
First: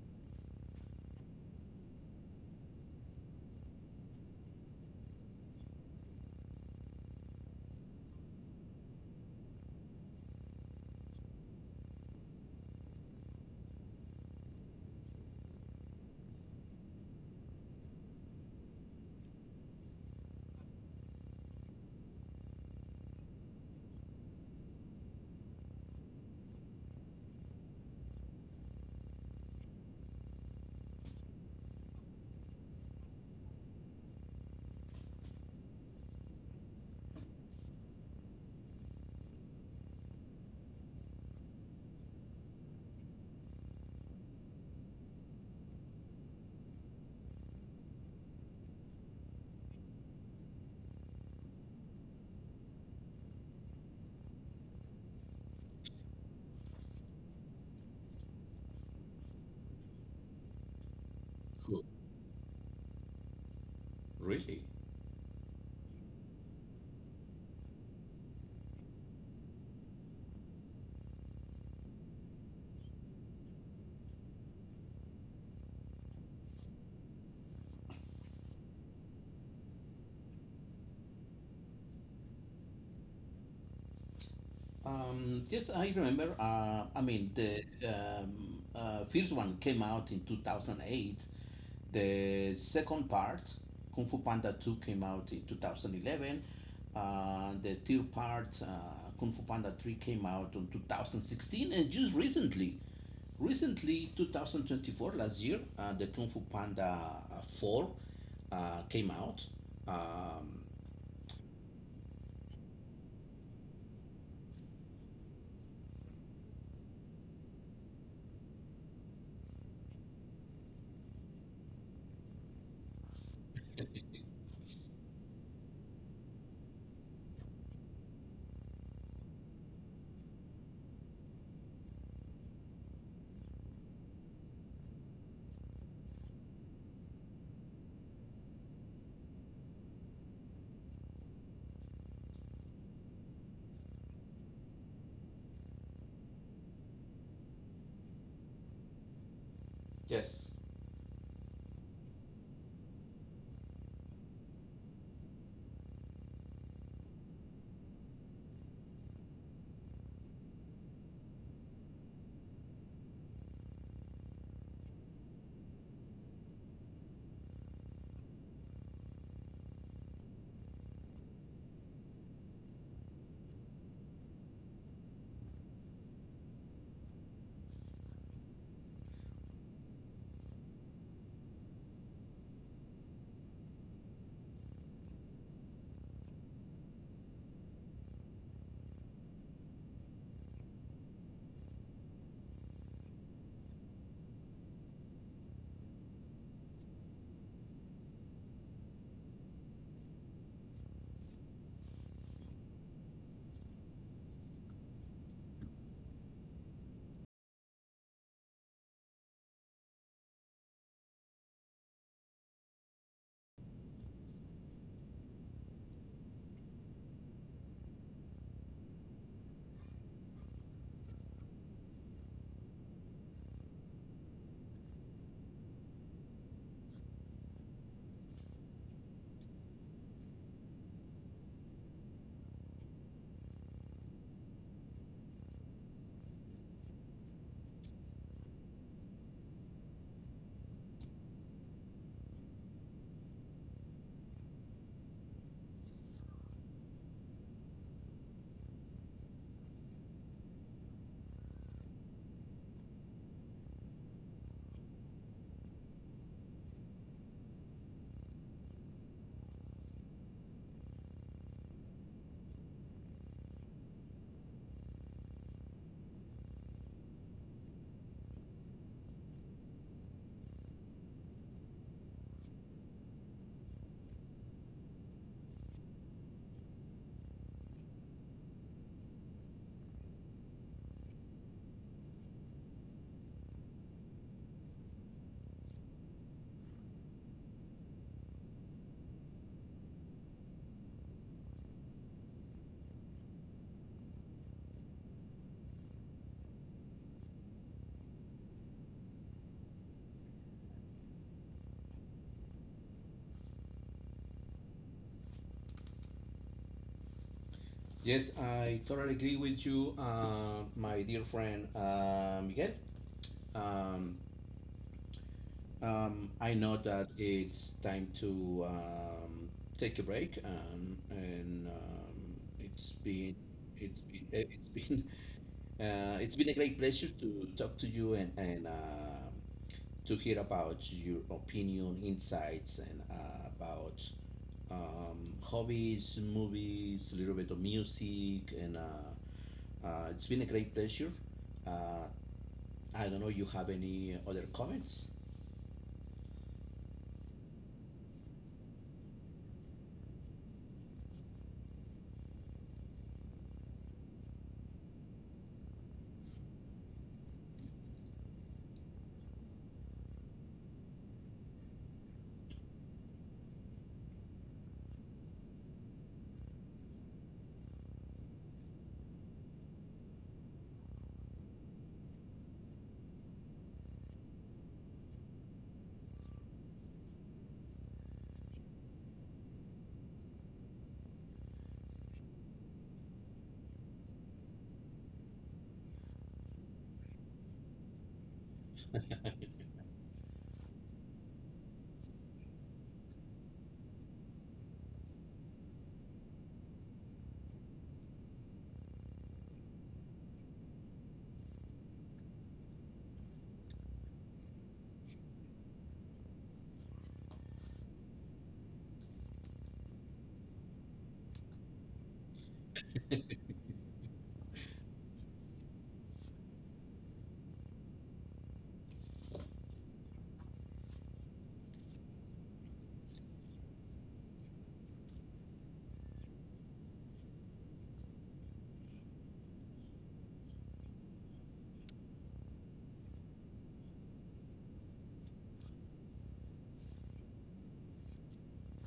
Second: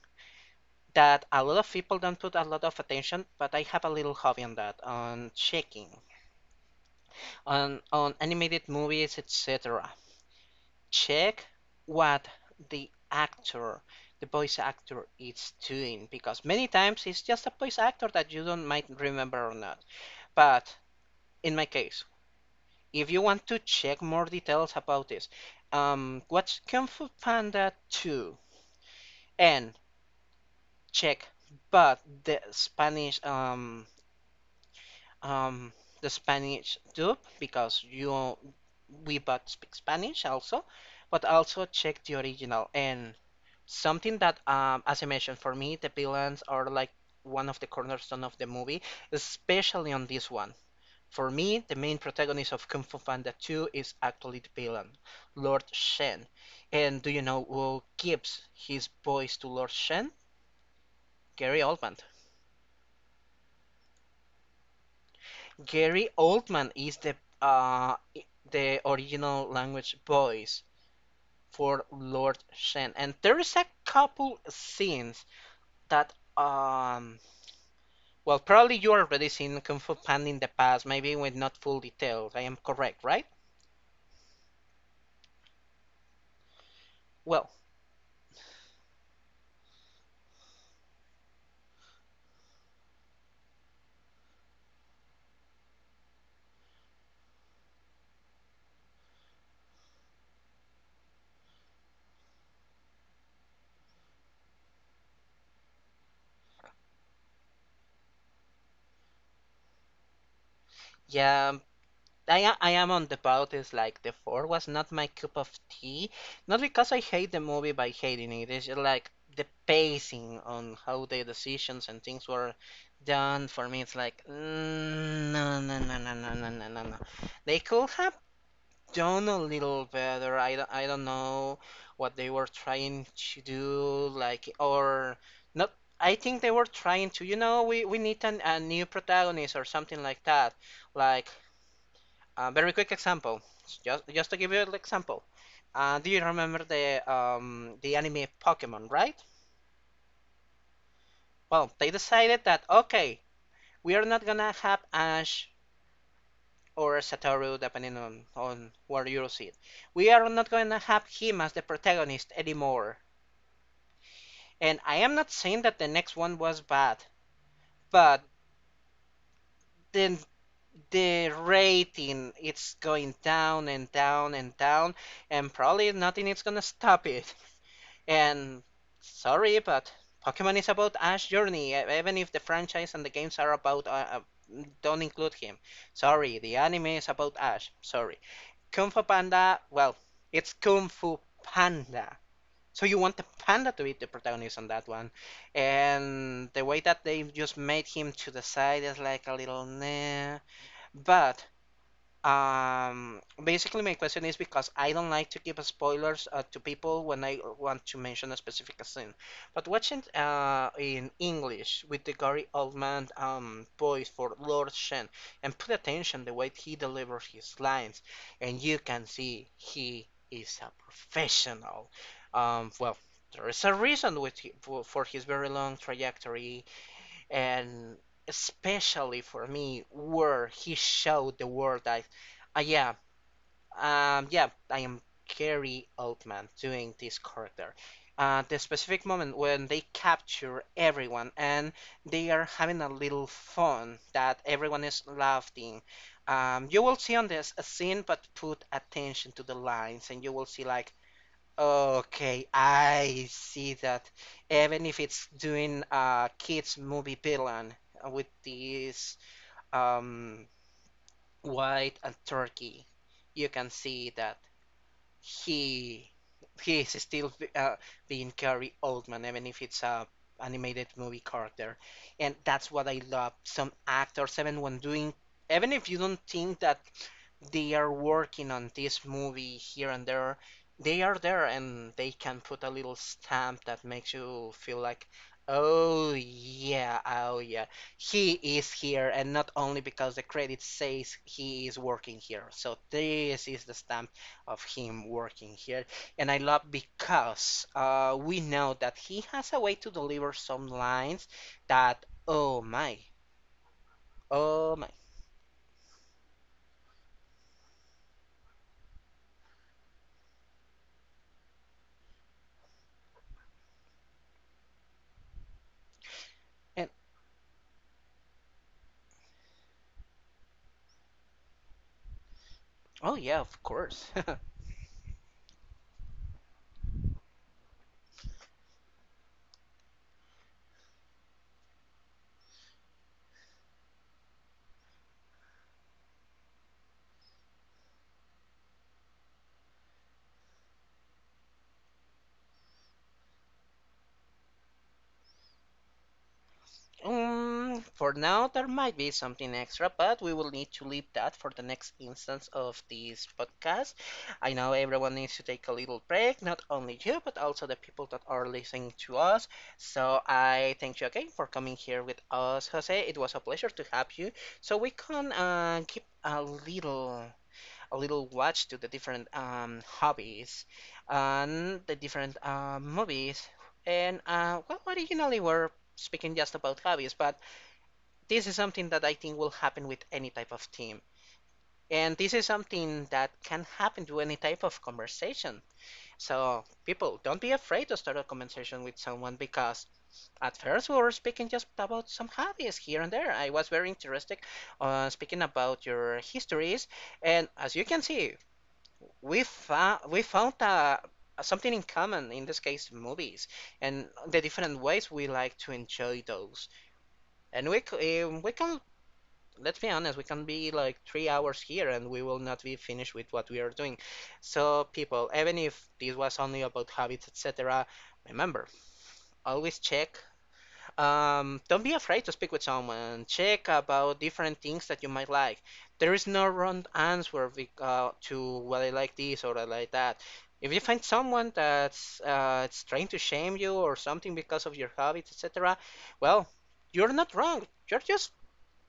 A: that a lot of people don't put a lot of attention, but I have a little hobby on that, on checking, on animated movies, etc. Check what the actor, the voice actor is doing, because many times it's just a voice actor that you don't might remember or not. But in my case, if you want to check more details about this, watch Kung Fu Panda 2 and check but the Spanish, um the Spanish dub, because you we but speak Spanish also, but also check the original. And something that, as I mentioned, for me the villains are like one of the cornerstone of the movie, especially on this one. For me, the main protagonist of Kung Fu Panda 2 is actually the villain, Lord Shen. And do you know who gives his voice to Lord Shen? Gary
B: Who
A: Oldman.
B: really?
A: Gary Oldman is the, the original language voice for Lord Shen. And there is a couple scenes that, well probably you already seen Kung Fu Panda in the past, maybe with not full details. I am correct, right?
B: Yes, I remember. I mean,
A: Well,
B: the first one came out in 2008. The second part, Kung Fu Panda 2, came out in 2011. The third part, Kung Fu Panda 3, came out in 2016. And just recently, 2024, last year, the Kung Fu Panda 4 came out. Um,
A: yeah, I am on the boat is like the four was not my cup of tea. Not because I hate the movie by hating it. It's just like the pacing on how the decisions and things were done for me. It's like no no no no no no no no no. They could have done a little better. I don't know what they were trying to do. Like or not. I think they were trying to, we need a new protagonist or something like that. Like a very quick example, just to give you an example. Do you remember the anime Pokemon, right?
B: yes.
A: Well, they decided that okay, we are not gonna have Ash or Satoru, depending on where you see it. We are not gonna have him as the protagonist anymore. And I am not saying that the next one was bad, but then the rating it's going down and down and down, and probably nothing is gonna stop it. And sorry, but Pokemon is about Ash's journey, even if the franchise and the games are about. Don't include him. Sorry, the anime is about Ash. Sorry. Kung Fu Panda, well, it's Kung Fu Panda. So you want the panda to be the protagonist on that one. And the way that they've just made him to the side is like a little nah. But basically, my question is because I don't like to give spoilers to people when I want to mention a specific scene. But watching in English with the Gary Oldman voice for Lord Shen, and put attention the way he delivers his lines, and you can see he is a professional. Well, there is a reason with for his very long trajectory and especially for me where he showed the world that yeah, yeah, I am Gary Oldman doing this character. The specific moment when they capture everyone and they are having a little fun that everyone is laughing, you will see on this a scene but put attention to the lines and you will see like okay, I see that. Even if it's doing a kids movie villain with this um white and turkey, you can see that he he is still being Gary Oldman, even if it's a animated movie character, and that's what I love. Some actors, even when doing, even if you don't think that they are working on this movie here and there, they are there and they can put a little stamp that makes you feel like, oh yeah, oh yeah, he is here, and not only because the credit says he is working here. So this is the stamp of him working here, and I love because we know that he has a way to deliver some lines that, oh my, oh my,
B: Yes, I totally agree with you, my dear friend, Miguel. Um, I know
A: and
B: that it's time to take a break, and
A: oh yeah, of course.
B: it's been it's been a great pleasure to talk to you and to hear about your opinion, insights, and about hobbies, movies, a little bit of music, and. It's been a great pleasure. Uh, I don't know you have any other comments.
A: For now, there might be something extra, but we will need to leave that for the next instance of this podcast. I know everyone needs to take a little break, not only you, but also the people that are listening to us. So I thank you again for coming here with us, Jose. It was a pleasure to have you. So we can keep a little watch to the different hobbies and the different movies. And well, originally we're speaking just about hobbies, but this is something that I think will happen with any type of team. And this is something that can happen to any type of conversation. So, people, don't be afraid to start a conversation with someone because at first we were speaking just about some hobbies here and there. I was very interested speaking about your histories, and as you can see, we found something in common, in this case movies and the different ways we like to enjoy those. And we can, let's be honest, we can be like 3 hours here and we will not be finished with what we are doing. So people, even if this was only about habits, etc., remember always check, don't be afraid to speak with someone. Check about different things that you might like. There is no wrong answer to, well, I like this or I like that. If you find someone that's it's trying to shame you or something because of your hobbies, etc., well, you're not wrong. You're just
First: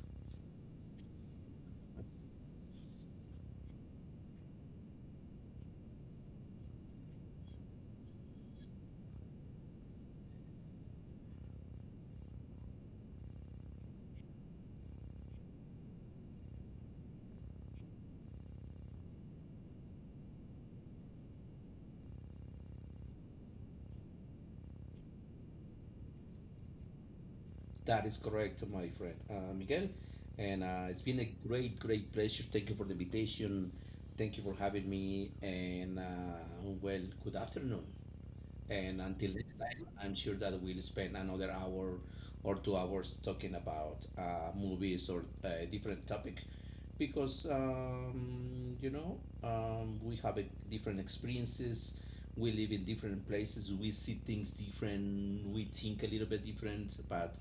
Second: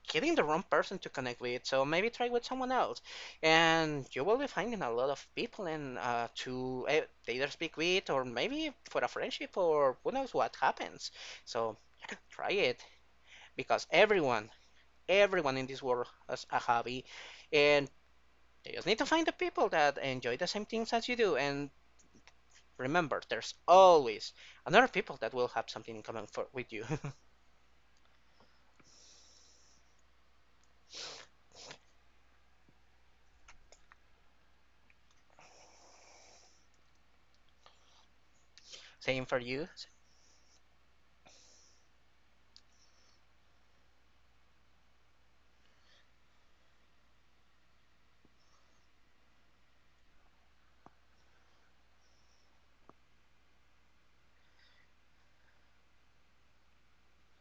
A: getting the wrong person to connect with. So maybe try with someone else, and you will be finding a lot of people and either speak with or maybe for a friendship or who knows what happens. So yeah, try it because everyone, everyone in this world has a hobby, and you just need to find the people that enjoy the same things as you do. And remember, there's always another people that will have something in common with you.
B: That is correct, my friend, Miguel. And it's been a great, great pleasure. Thank you for the invitation. Thank you for having me. And well, good afternoon. And
A: Same
B: until
A: for
B: next
A: you.
B: time, I'm sure that we'll spend another hour or 2 hours talking about movies or a different topic, because you know, we have a different experiences, we live in different places, we see things different, we think a little bit different, but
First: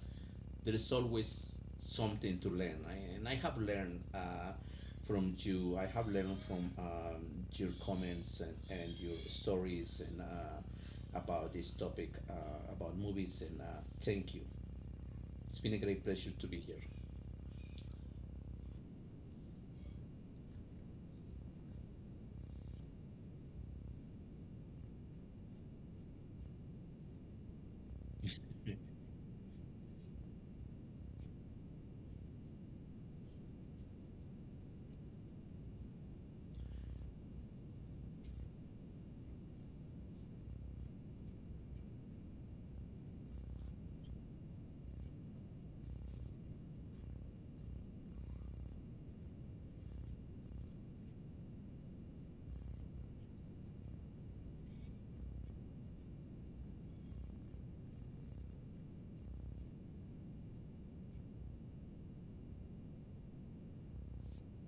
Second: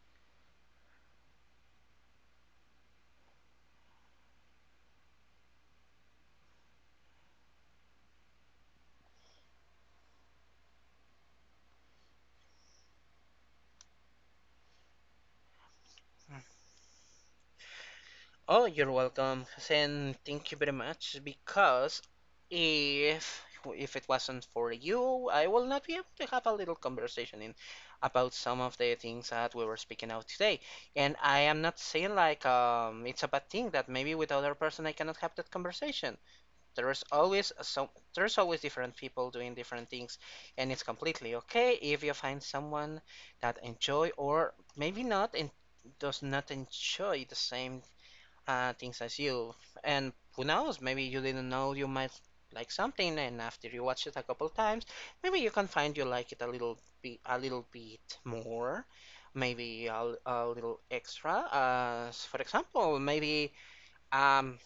B: there is always something to learn. And I have learned from you. I have learned from your comments and your stories and about this topic, about movies. And Thank you. It's been a great pleasure to be here.
A: Oh, you're welcome, and thank you very much. Because if it wasn't for you, I will not be able to have a little conversation in about some of the things that we were speaking out today. And I am not saying like it's a bad thing that maybe with other person I cannot have that conversation. There is always some there's always different people doing different things, and it's completely okay if you find someone that enjoy or maybe not and does not enjoy the same things as you. And who knows, maybe you didn't know you might like something, and after you watch it a couple times, maybe you can find you like it a little bit more, maybe a little extra. For example, maybe um,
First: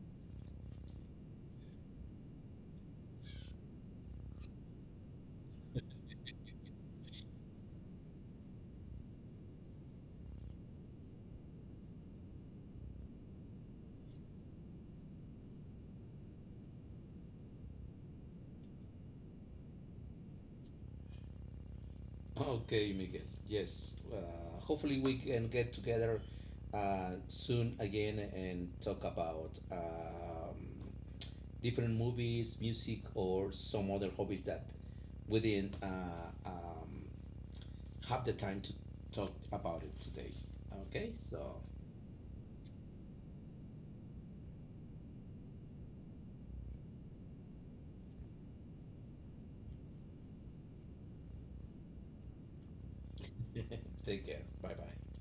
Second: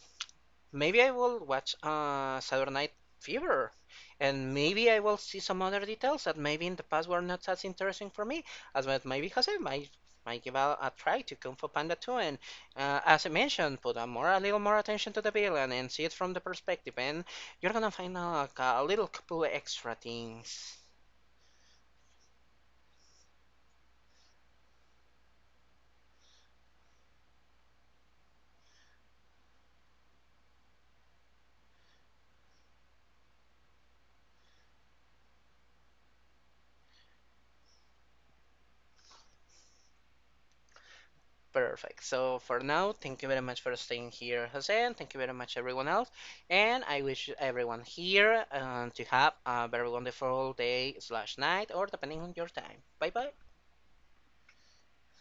A: maybe I will watch Saturday Night Fever, and maybe I will see some other details that maybe in the past were not as interesting for me as well, maybe Jose might give a try to Kung Fu Panda 2, and as I mentioned, put a little more attention to the villain and see it from the perspective, and you're gonna find out a little couple extra things.
B: Okay, Miguel. Yes. Hopefully, we can get together soon again and talk about different movies, music, or some other hobbies that we didn't have the time to talk about it today. Okay, so
A: Perfect. So for now, thank you very much for staying here, Jose, and thank you very much everyone else. And I wish everyone here to have a very wonderful day slash night, or depending on your time. Bye bye.
B: take care. Bye bye.